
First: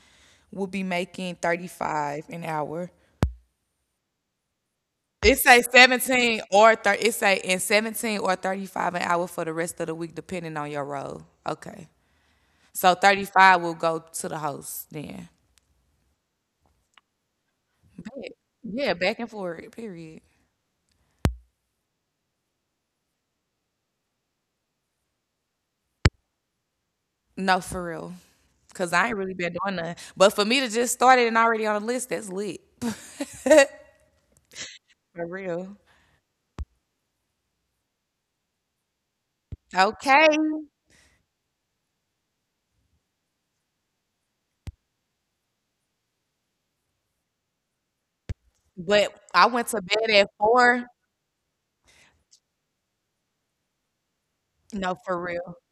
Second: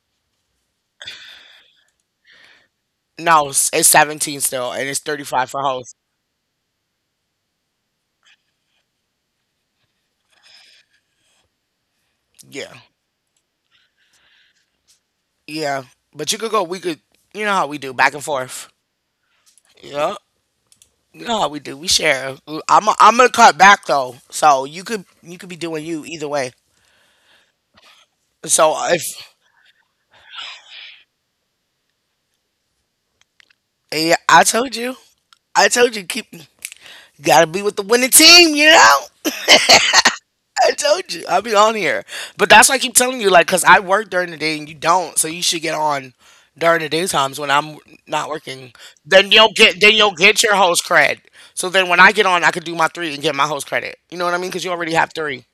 B: will be making 35 an hour.
A: no, it's 17 still and it's
B: It
A: 35
B: say
A: for host.
B: 17 or 30, it say in 17 or 35 an hour for the rest of the week, depending on your role. Okay.
A: Yeah.
B: So 35 will go to the host then.
A: Yeah. But you could go, we could, you know how we do,
B: Bet.
A: back and forth.
B: Yeah, back and forth, period.
A: Yeah. No, we do. We share. I'm gonna cut back though, so you could be doing you either way.
B: No, for real.
A: So
B: Because I ain't really
A: if
B: been doing nothing. But for me to just start it and already on the list, that's lit. For
A: yeah,
B: real.
A: I told you, keep you gotta be with the winning team. You know,
B: Okay.
A: I told you, I'll be on here. But that's why I keep telling you, like, cause I work during the day and you don't, so you should get on during the day times when I'm not working.
B: But I went to bed
A: Then
B: at
A: you'll get your
B: four.
A: host cred. So then when I get on, I could do my three and get my host credit. You know what I mean? Cause you
B: No,
A: already
B: for
A: have
B: real.
A: three.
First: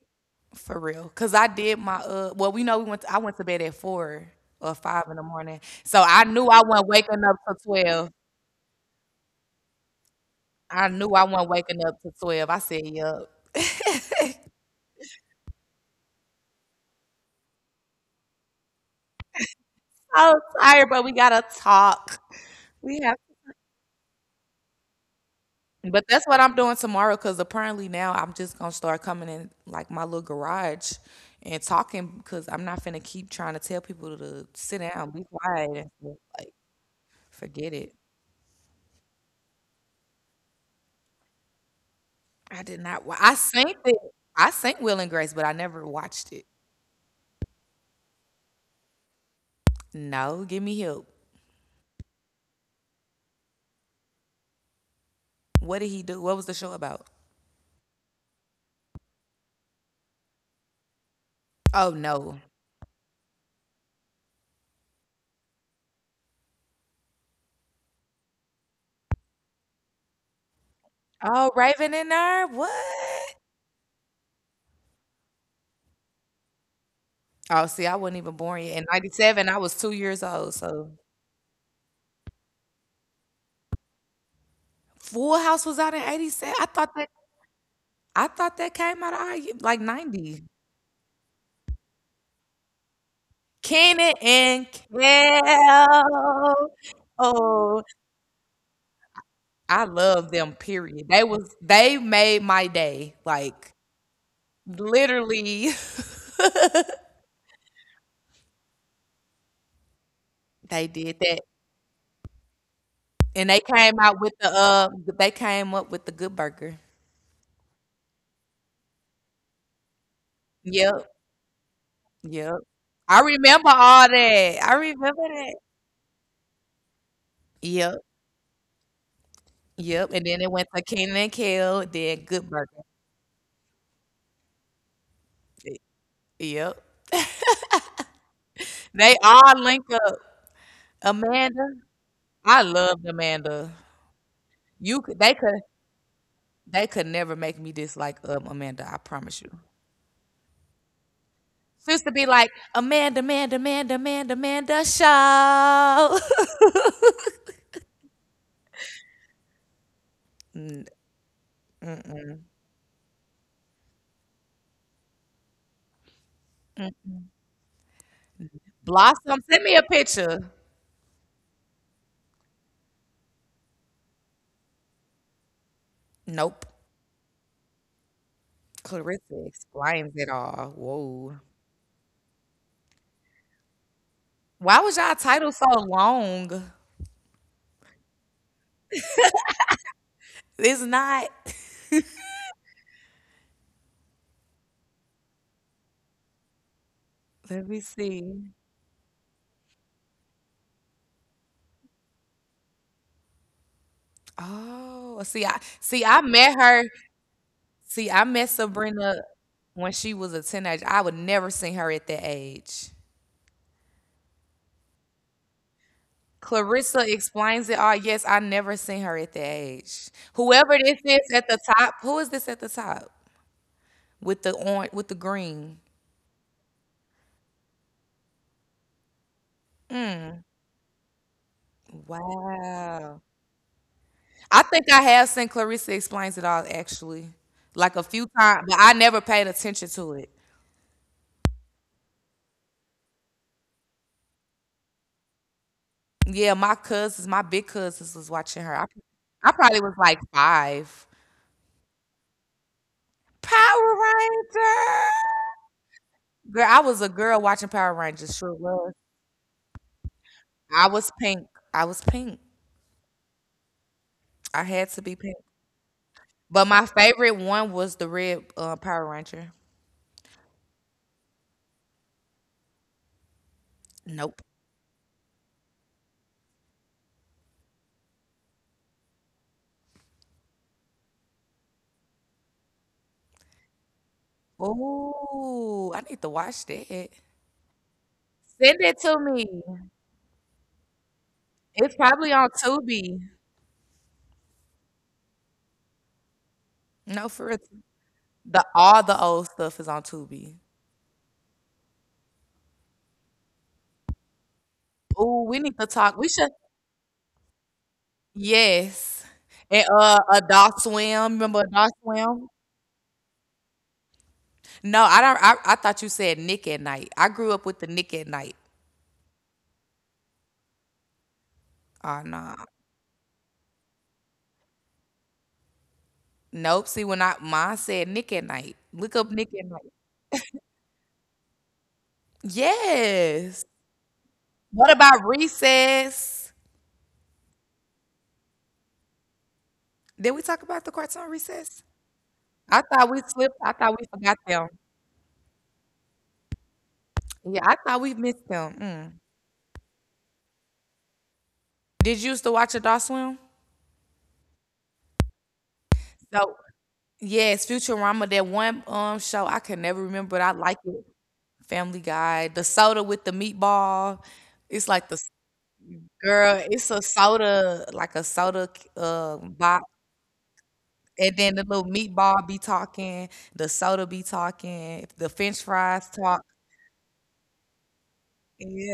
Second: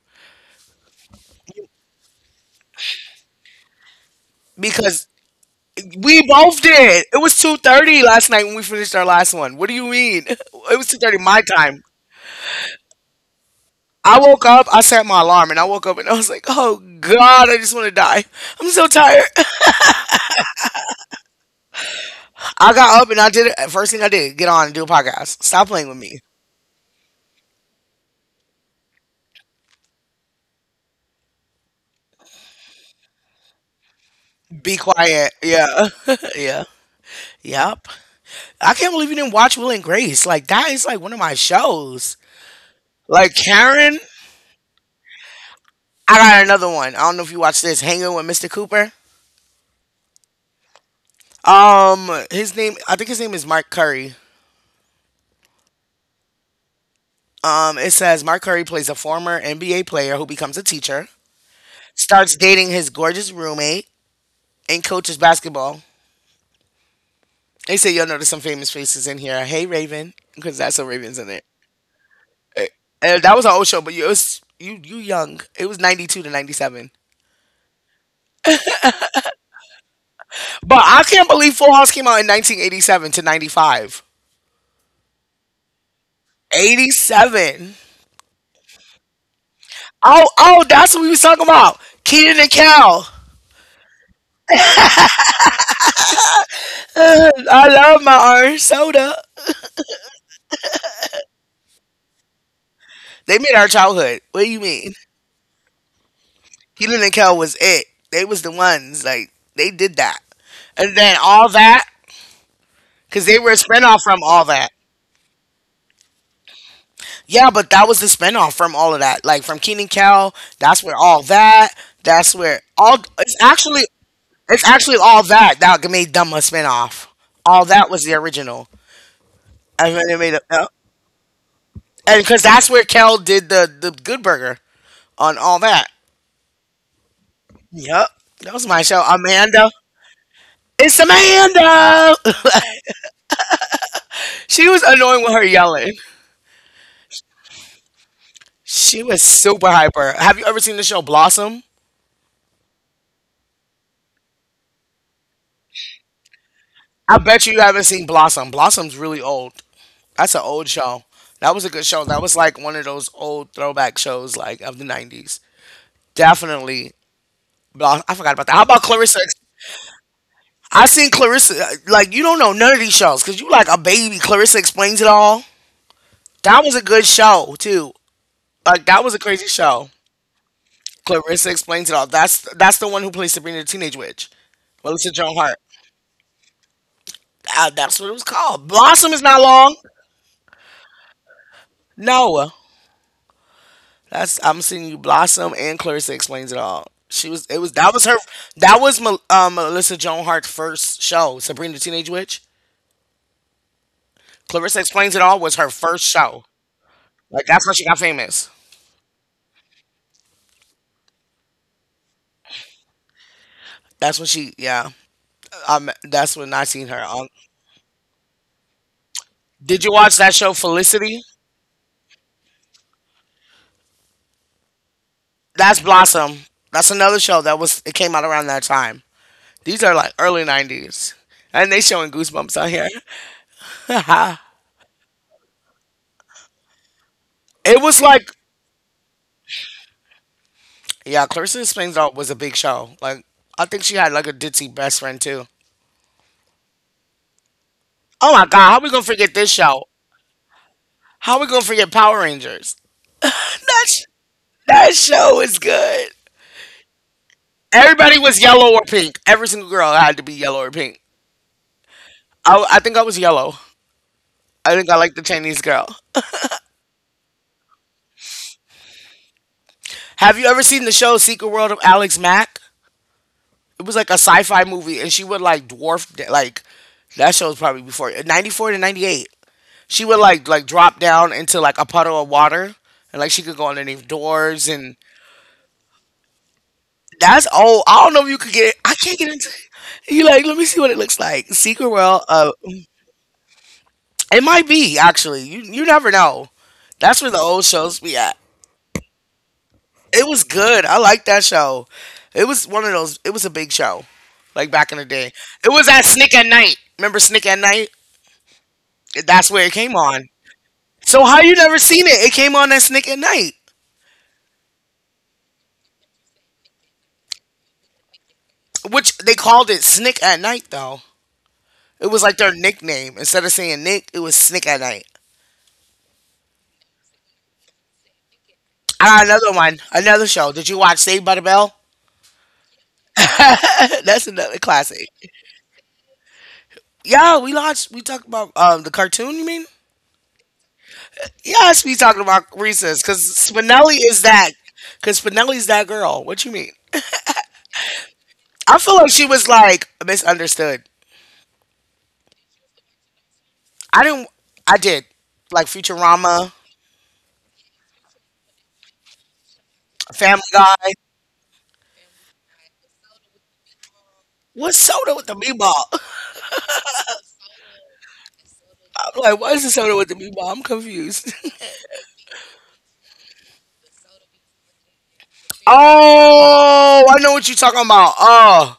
B: For real, cause I did my Well, we know we went. I went to bed at four or five
A: Because
B: in the morning, so I
A: we
B: knew
A: both
B: I wasn't
A: did. It
B: waking up
A: was
B: till
A: 2:30
B: 12.
A: last night when we finished our last one. What do you mean? It was
B: I knew
A: 2:30
B: I
A: my
B: wasn't
A: time.
B: waking up till 12. I said, "Yup."
A: I woke up, I set my alarm and I woke up and I was like, "Oh god, I just want to die. I'm so tired."
B: I was tired, but we gotta talk.
A: I
B: We
A: got up
B: have,
A: and I did it. First thing I did, get on and do a podcast. Stop playing with
B: but
A: me.
B: that's what I'm doing tomorrow. Cause apparently now I'm just gonna start coming in like my little garage and talking. Cause I'm not finna keep trying to tell people to sit
A: Be
B: down, be
A: quiet.
B: quiet, and
A: Yeah.
B: stuff. Like
A: yeah.
B: forget
A: Yep.
B: it.
A: I can't believe you didn't watch Will and Grace. Like that is like one of my shows.
B: I did not wa I
A: Like
B: synced it.
A: Karen,
B: I synced Will& and Grace, but I never
A: I
B: watched it.
A: got another one. I don't know if you watch this, Hanging with Mr. Cooper.
B: No, give me help.
A: His name, I think his name is Mike Curry.
B: What did he do? What was the show about?
A: It says Mark Curry plays a former NBA player who becomes a teacher,
B: Oh, no.
A: starts dating his gorgeous roommate, and coaches basketball. They say you'll notice some famous faces in here. Hey Raven, because that's a Raven's in
B: Oh,
A: it.
B: Raven and Herb,
A: And
B: what?
A: that was an old show, but you young. It was 92 to 97.
B: Oh, see, I wasn't even born yet. In 97, I was 2 years old,
A: But
B: so
A: I can't believe Full House came out in 1987 to 95.
B: Full House was out in 87?
A: Eighty seven.
B: I thought that came out of our ye like,
A: Oh
B: 90.
A: oh, that's what we was talking about. Keenan and Cal.
B: Kenan and Kel.
A: I
B: Oh,
A: love my orange soda.
B: I love them, period. They made my day,
A: They made
B: like,
A: our childhood. What do you mean?
B: literally.
A: Helen and Kel was it. They was the ones like they did that,
B: They
A: and
B: did
A: then
B: that,
A: All That because they
B: and
A: were a
B: they came
A: spinoff
B: out
A: from
B: with the,
A: All That.
B: they came up with the Good Burger.
A: Yeah, but that was the spinoff from all of that. Like from Keenan Kel, that's where
B: Yep,
A: all that. That's
B: yep.
A: where all.
B: I
A: It's
B: remember
A: actually
B: all that. I remember
A: All
B: that.
A: That that made them a spinoff. All That
B: Yep,
A: was the original, and then
B: yep.
A: they
B: And
A: made
B: then
A: it.
B: it went to Kenan and Kel, then
A: And because
B: Good
A: that's
B: Burger.
A: where Kel did the Good Burger on All
B: Y-
A: That.
B: Yep.
A: Yep, that was my show.
B: They all
A: Amanda,
B: link up.
A: it's
B: Amanda,
A: Amanda.
B: I loved Amanda.
A: she was
B: You could,
A: annoying
B: they
A: with her
B: could,
A: yelling.
B: they could never make me dislike Amanda. I
A: She was
B: promise you.
A: super hyper. Have you ever seen the show Blossom?
B: She used to be like Amanda, Amanda, Amanda, Amanda, Amanda Shaw.
A: I bet you you haven't seen Blossom. Blossom's really old. That's an old show. That was a good show. That was like one of those old throwback shows, like of the '90s. Definitely. I forgot about that. How about Clarissa?
B: Blossom, send me a picture.
A: I seen Clarissa. Like you don't know none of these shows because you like a baby. Clarissa Explains It All.
B: Nope.
A: That was a good show too. Like that was a
B: Clarissa
A: crazy show.
B: explains it all. Whoa.
A: Clarissa Explains It All. That's the one who plays Sabrina the Teenage Witch.
B: Why was
A: Melissa
B: y'all
A: Joan
B: title
A: Hart.
B: so long?
A: That's what it was called. Blossom is not long.
B: It's not.
A: No, that's I'm seeing you. Blossom and Clarissa Explains It All. She was. It
B: Let
A: was
B: me
A: that was her.
B: see.
A: That was Melissa Joan Hart's first show. Sabrina the Teenage Witch. Clarissa Explains It
B: Oh,
A: All was her first
B: see. I
A: show.
B: met her.
A: Like that's when she got
B: See, I
A: famous.
B: met Sabrina when she was a teenager. I would never seen her at that age.
A: That's when she. Yeah. That's when I seen her on.
B: Clarissa explains it all. Yes, I never seen her at that
A: Did you watch
B: age.
A: that show
B: Whoever this
A: Felicity?
B: is at the top, who is this at the top with the orange with the
A: That's
B: green?
A: Blossom. That's another show that was. It came out around that time. These are like early
B: Mm,
A: '90s, and they showing Goosebumps out here.
B: wow. I think I have seen Clarissa Explains It All actually,
A: it was
B: like a
A: like
B: few times, but I never paid attention to it.
A: yeah, Clarissa Springfield was a big show. Like I think she had like a ditzy best friend too.
B: Yeah, my cousins, my big cousins
A: Oh
B: was
A: my god,
B: watching
A: how
B: her.
A: we gonna forget this
B: I
A: show?
B: probably was like five.
A: How we gonna forget Power Rangers? That
B: Power
A: sh- that
B: Ranger.
A: show is good.
B: Girl, I was a girl watching Power
A: Everybody was
B: Rangers. Sure
A: yellow or
B: was.
A: pink. Every single girl had to be yellow or
B: I
A: pink.
B: was pink. I was pink.
A: I think I was yellow.
B: I
A: I think I
B: had to
A: liked the
B: be pink.
A: Chinese girl.
B: But my favorite one was the red Power Ranger.
A: Have you ever seen the show Secret World of Alex Mack? It was like a
B: Nope.
A: sci-fi movie, and she would like dwarf like that show was probably before 94 to 98. She would like drop down into like a puddle of water, and like she could go underneath doors, and
B: Ooh, I need to watch that.
A: that's old. I don't know if you could get.
B: Send
A: I
B: it
A: can't
B: to
A: get
B: me.
A: into. You like, let me see what it looks like. Secret
B: It's
A: World.
B: probably on Tubi.
A: It might be actually. You never know. That's
B: No,
A: where the
B: for real.
A: old shows be at.
B: The all the old stuff is on
A: It was
B: Tubi.
A: good. I like that show. It was one of those. It was a big show, like back in the day.
B: Ooh, we need
A: It
B: to
A: was at
B: talk. We
A: Snick
B: should.
A: at Night. Remember Snick at Night?
B: Yes.
A: That's where it
B: And
A: came on.
B: Adult
A: So
B: Swim.
A: how you
B: Remember
A: never
B: Adult
A: seen it? It
B: Swim?
A: came on at Snick at Night,
B: No, I don't. I thought you said Nick at Night. I grew up with the Nick at Night.
A: which they called it Snick at Night though. It
B: Oh
A: was like
B: no.
A: their nickname. Instead of saying Nick, it was Snick at Night.
B: Nope. See, when I mine said Nick at Night. Look
A: Ah,
B: up Nick
A: another
B: at
A: one,
B: Night.
A: another show. Did you watch Saved by the Bell?
B: Yes.
A: That's another
B: What
A: classic.
B: about Recess?
A: Yeah, we launched. We talked about the cartoon. You mean?
B: Did we talk about the cartoon Recess?
A: Yes, we talking about
B: I
A: Recess
B: thought we
A: because
B: slipped. I thought
A: Spinelli
B: we
A: is
B: forgot
A: that.
B: them.
A: Because Spinelli's that girl. What you mean?
B: Yeah, I thought we missed them.
A: I feel
B: Mm.
A: like she was like misunderstood.
B: Did you used to watch Adult Swim?
A: I didn't. I did like
B: So
A: Futurama,
B: yes, Futurama, that one show I can never remember, but I
A: Family
B: like it.
A: Guy.
B: Family Guy, the soda with the meatball. It's
A: What's
B: like the s-
A: soda with the meatball?
B: Girl, it's a soda, like a soda
A: I'm like, what
B: box.
A: is the soda with the meatball? I'm
B: And
A: confused.
B: then the little meatball be talking, the soda be talking, the French fries talk.
A: Oh, I know what you're talking about. Oh,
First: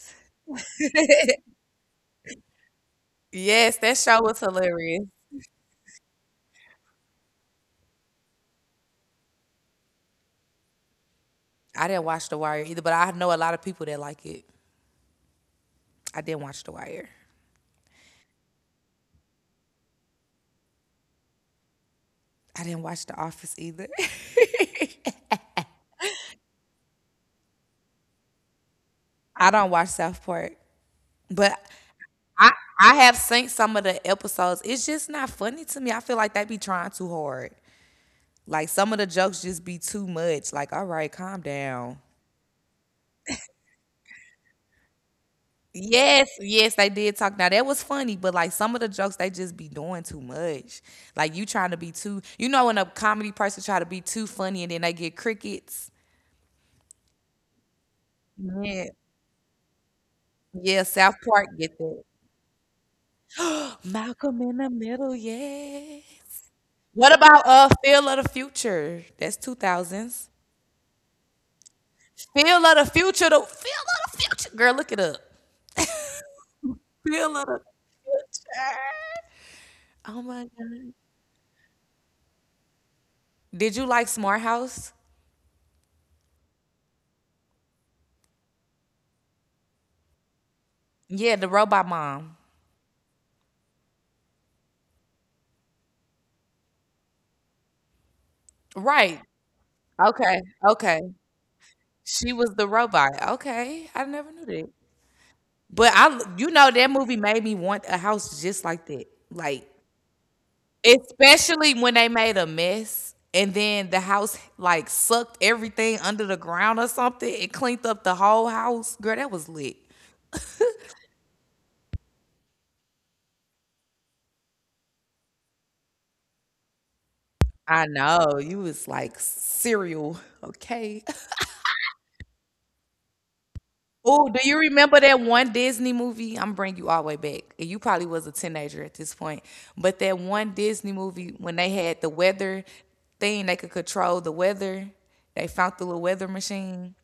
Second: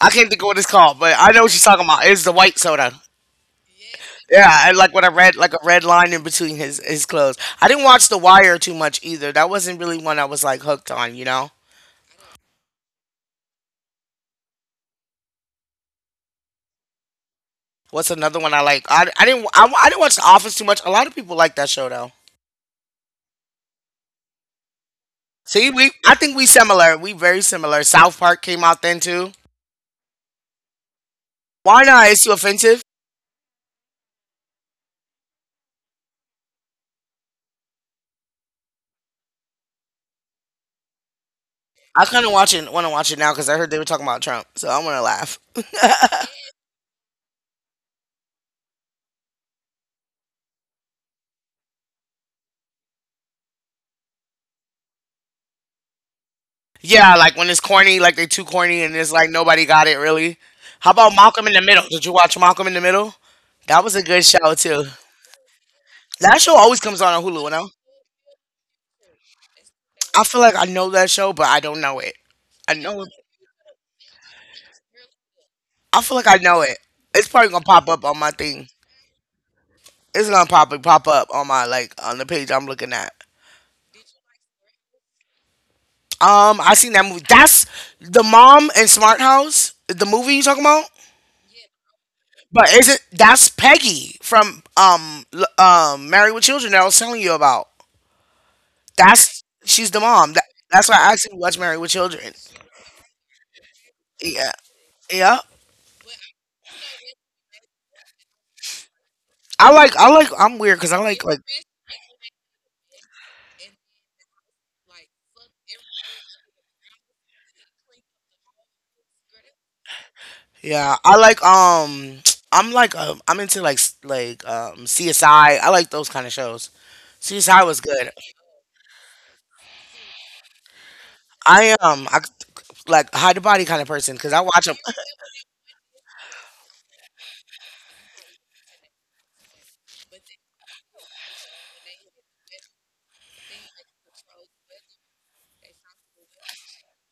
A: I can't think of what it's called, but I know what you're talking about. It's the white soda.
B: Yes, that show was
A: Yeah, I like what
B: hilarious.
A: I read, like a red line in between his clothes. I didn't watch The Wire too much either. That wasn't really one I was like hooked on. You know,
B: I didn't watch The Wire either, but I know a lot of people that like it. I didn't watch The Wire.
A: what's another one I like? I didn't watch The Office too much. A lot of people like that show though.
B: I didn't watch The Office either.
A: See, we I think we similar. We very similar. South Park came out then too.
B: I don't watch South Park. But
A: Why not? It's too
B: I
A: offensive.
B: I have seen some of the episodes. It's just not funny to me. I feel like they be trying too hard. Like some of the jokes just be too much. Like, all right, calm down.
A: I kind of watch it. Want to watch it now because I heard they were talking about Trump, so I want to laugh.
B: Yes, yes, they did talk. Now that was funny, but like some of the jokes they just be doing too much. Like you trying to be too, you know, when a comedy person try to be too funny and then they get crickets.
A: Yeah, like when it's corny, like they too corny and
B: Yeah.
A: it's like nobody got it really. How
B: Yeah,
A: about
B: South
A: Malcolm in the
B: Park
A: Middle?
B: get
A: Did you
B: that.
A: watch Malcolm in the Middle? That was a good show
B: Malcolm in the
A: too.
B: middle, yes.
A: That show always comes on
B: What
A: Hulu, you
B: about
A: know?
B: Feel of the Future? That's two
A: I feel
B: thousands.
A: like I know that show, but I don't know it. I
B: Feel of
A: know
B: the
A: it.
B: future. The feel of the future. Girl, look it up.
A: I feel like I know it. It's probably
B: Feel of
A: gonna
B: the
A: pop up on my thing.
B: future.
A: It's
B: Oh
A: gonna
B: my
A: pop
B: God.
A: up on my like on the page I'm looking at.
B: Did you like Smart House?
A: I seen that movie. That's the mom in Smart House, the movie you talking about.
B: Yeah, the robot mom.
A: But is it that's Peggy from Married with Children that I was telling you about?
B: Right.
A: That's she's the mom.
B: Okay.
A: That's why
B: Okay.
A: I asked you to watch Married with Children.
B: She was the robot. Okay. I never
A: Yeah,
B: knew that.
A: yeah.
B: But I, you know, that movie made me want a house just like that.
A: I
B: Like,
A: like I like I'm weird because I like
B: especially when they made a mess and then the house like sucked everything under the ground or something. It cleaned up the whole house. Girl, that was lit.
A: yeah I like I'm like I'm into like CSI. I like those kind of shows. CSI was
B: I
A: good.
B: know. You was like cereal, okay?
A: I am I, like hide the body kind of person because
B: Oh,
A: I
B: do
A: watch
B: you
A: them.
B: remember that one Disney movie? I'm Bring you all the way back. And you probably was a teenager at this point. But that one Disney movie when they had the weather thing, they could control the weather. They found the little weather machine.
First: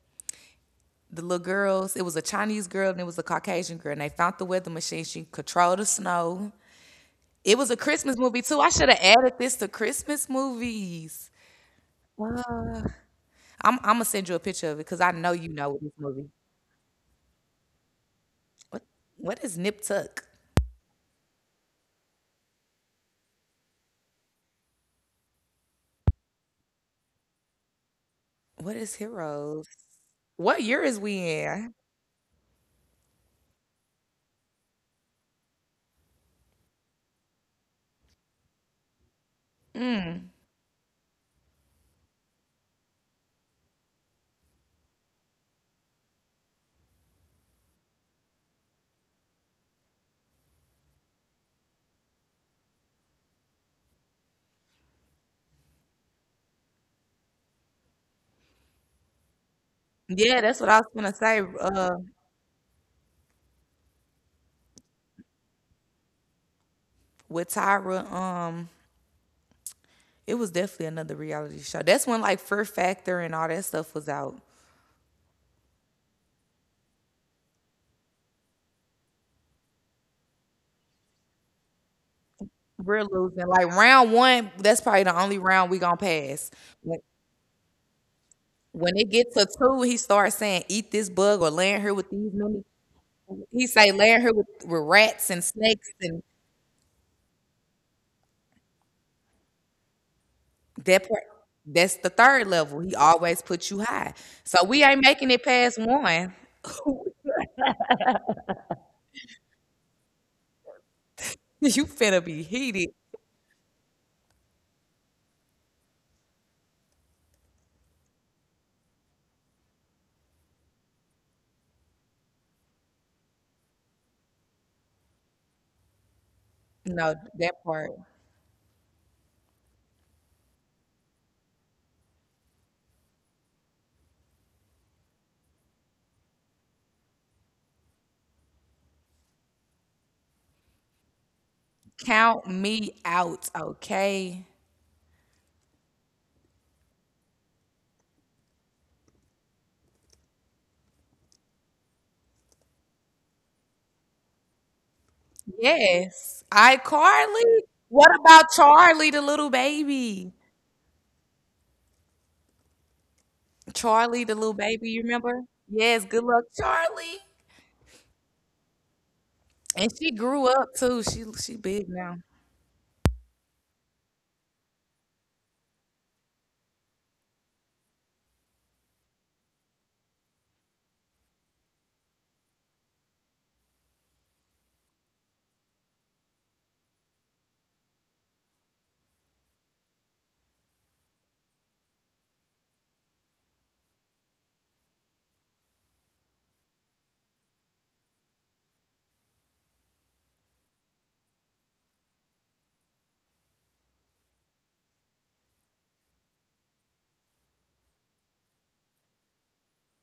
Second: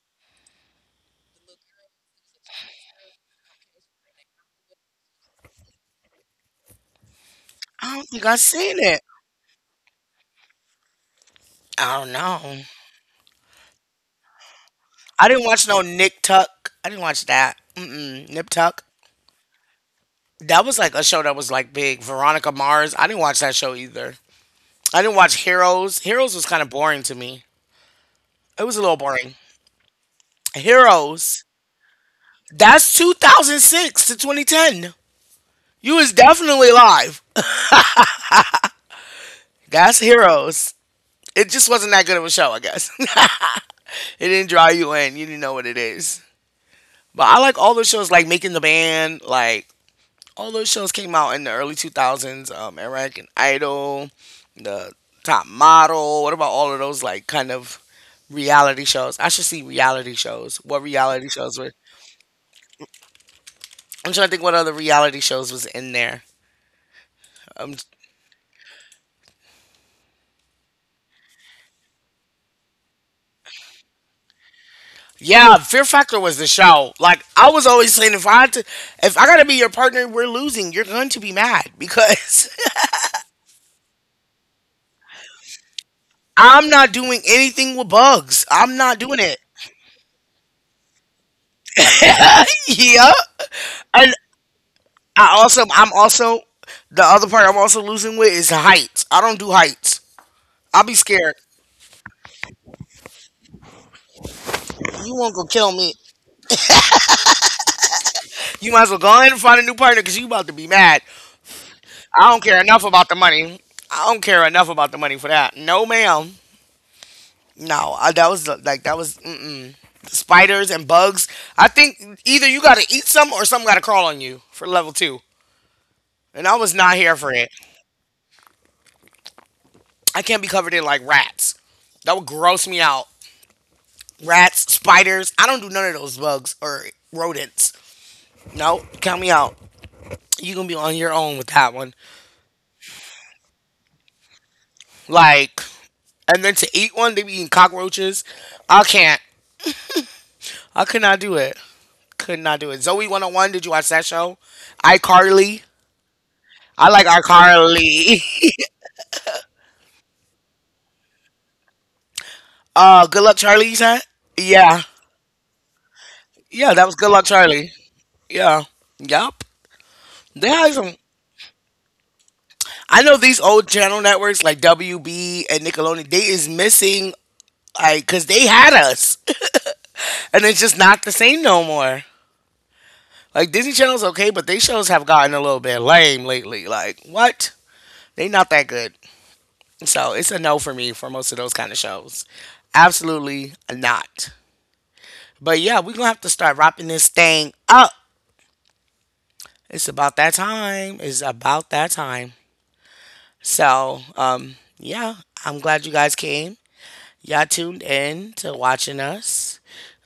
B: The little girls, it was a Chinese girl and it was a Caucasian girl. And they found the weather machine. She controlled the snow. It was a
A: I don't
B: Christmas
A: think I
B: movie too. I
A: seen
B: should have
A: it.
B: added this to Christmas movies.
A: I don't
B: Wow.
A: know.
B: I'm gonna send you a picture of it because I
A: I
B: know
A: didn't
B: you
A: watch
B: know
A: no
B: this
A: Nick
B: movie.
A: Tuck. I didn't watch that. Mm-mm. Nip
B: What
A: Tuck.
B: what is Nip Tuck?
A: That was like a show that was like big. Veronica Mars. I didn't watch that show either. I didn't watch Heroes. Heroes was kind of boring to me. It
B: What
A: was a
B: is
A: little boring.
B: Heroes? What year is we
A: Heroes.
B: in?
A: That's 2006 to 2010. You was definitely live. That's
B: Mm.
A: Heroes. It just wasn't that good of a show, I guess. It didn't draw you in. You didn't know what it is. But I like all those shows, like Making the Band, like all those shows came out in the early 2000s. American Idol, the Top Model. What about all of those, like, kind of reality shows? I should see reality
B: Yeah,
A: shows.
B: that's what
A: What
B: I was gonna
A: reality
B: say.
A: shows were
B: Uh,
A: I'm trying to think what other reality shows was in there.
B: with
A: Um,
B: Tyra, um, it was definitely another reality show. That's when like Fear Factor and all that stuff was out.
A: yeah, Fear Factor was the show. Like I was always saying, if I gotta be your partner, we're losing. You're going to be mad because
B: We're losing like round one. That's probably the only round we gonna pass.
A: I'm not
B: When,
A: doing anything with bugs. I'm not
B: when it
A: doing it.
B: gets to two, he starts saying "eat this bug" or "land her with these many."
A: Yeah,
B: He say
A: and
B: "land her with rats and
A: I'm
B: snakes and
A: also the other part I'm also losing with is the heights. I don't do heights. I'll be
B: that part.
A: scared.
B: That's the third level. He always puts you high. So we ain't
A: You won't
B: making
A: go
B: it
A: kill
B: past
A: me.
B: one.
A: You might as well go ahead and find a new partner because you about to be mad.
B: You
A: I
B: finna
A: don't
B: be
A: care enough
B: heated.
A: about the money. I don't care enough about the money for that. No, ma'am. No, that was like that was mm-mm. Spiders and bugs. I think either you got to eat some or some got to crawl on you for level two. And I was not here
B: No,
A: for it.
B: that part.
A: I can't be covered in like rats. That would gross me out. Rats, spiders. I don't do none of those bugs or rodents. No, count me out. You gonna be on your own with that one.
B: Count me out, okay?
A: Like, and then to eat one, they be eating cockroaches. I can't. I could not do it. Could not do it. Zoe 101. Did you watch that show? iCarly.
B: Yes. I
A: I like
B: Carly. What
A: iCarly.
B: about Charlie the little baby?
A: Good Luck Charlie, you said?
B: Charlie the little
A: Yeah.
B: baby, you remember? Yes, good luck,
A: Yeah, that was Good Luck
B: Charlie.
A: Charlie. Yeah. Yup.
B: And she
A: They
B: grew
A: had
B: up
A: some.
B: too. She big now.
A: I know these old channel networks like WB and Nickelodeon, they is missing, like, because they had us. And it's just not the same no more. Like, Disney Channel's okay, but they shows have gotten a little bit lame lately. Like, what? They not that good. So it's a no for me for most of those kind of shows. Absolutely not. But yeah, we're going to have to start wrapping this thing up. It's about that time. It's about that time. So, yeah, I'm glad you guys came. Y'all tuned in to watching us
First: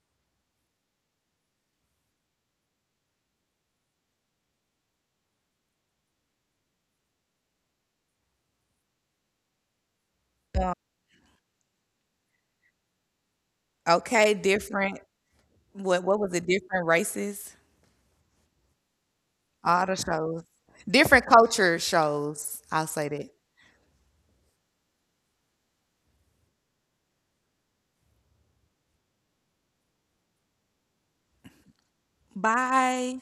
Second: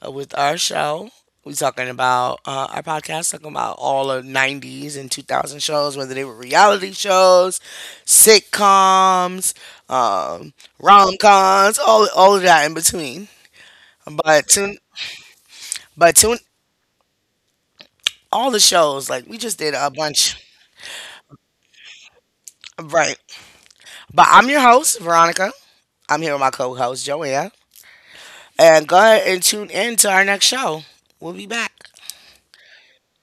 A: with our show. We talking about our podcast, talking about all of 90s and 2000 shows, whether they were reality shows, sitcoms, um,
B: Um,
A: rom coms, all of that in between.
B: okay,
A: But tune,
B: different.
A: but
B: What was
A: tune,
B: it? Different races.
A: all the shows, like we just did
B: All
A: a
B: the
A: bunch.
B: shows. Different culture shows. I'll say
A: Right.
B: that.
A: But I'm your host, Veronica. I'm here with my co host, Joanne. And go ahead and tune in to our next show. We'll be back.
B: Bye.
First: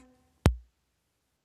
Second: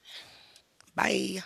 A: Bye.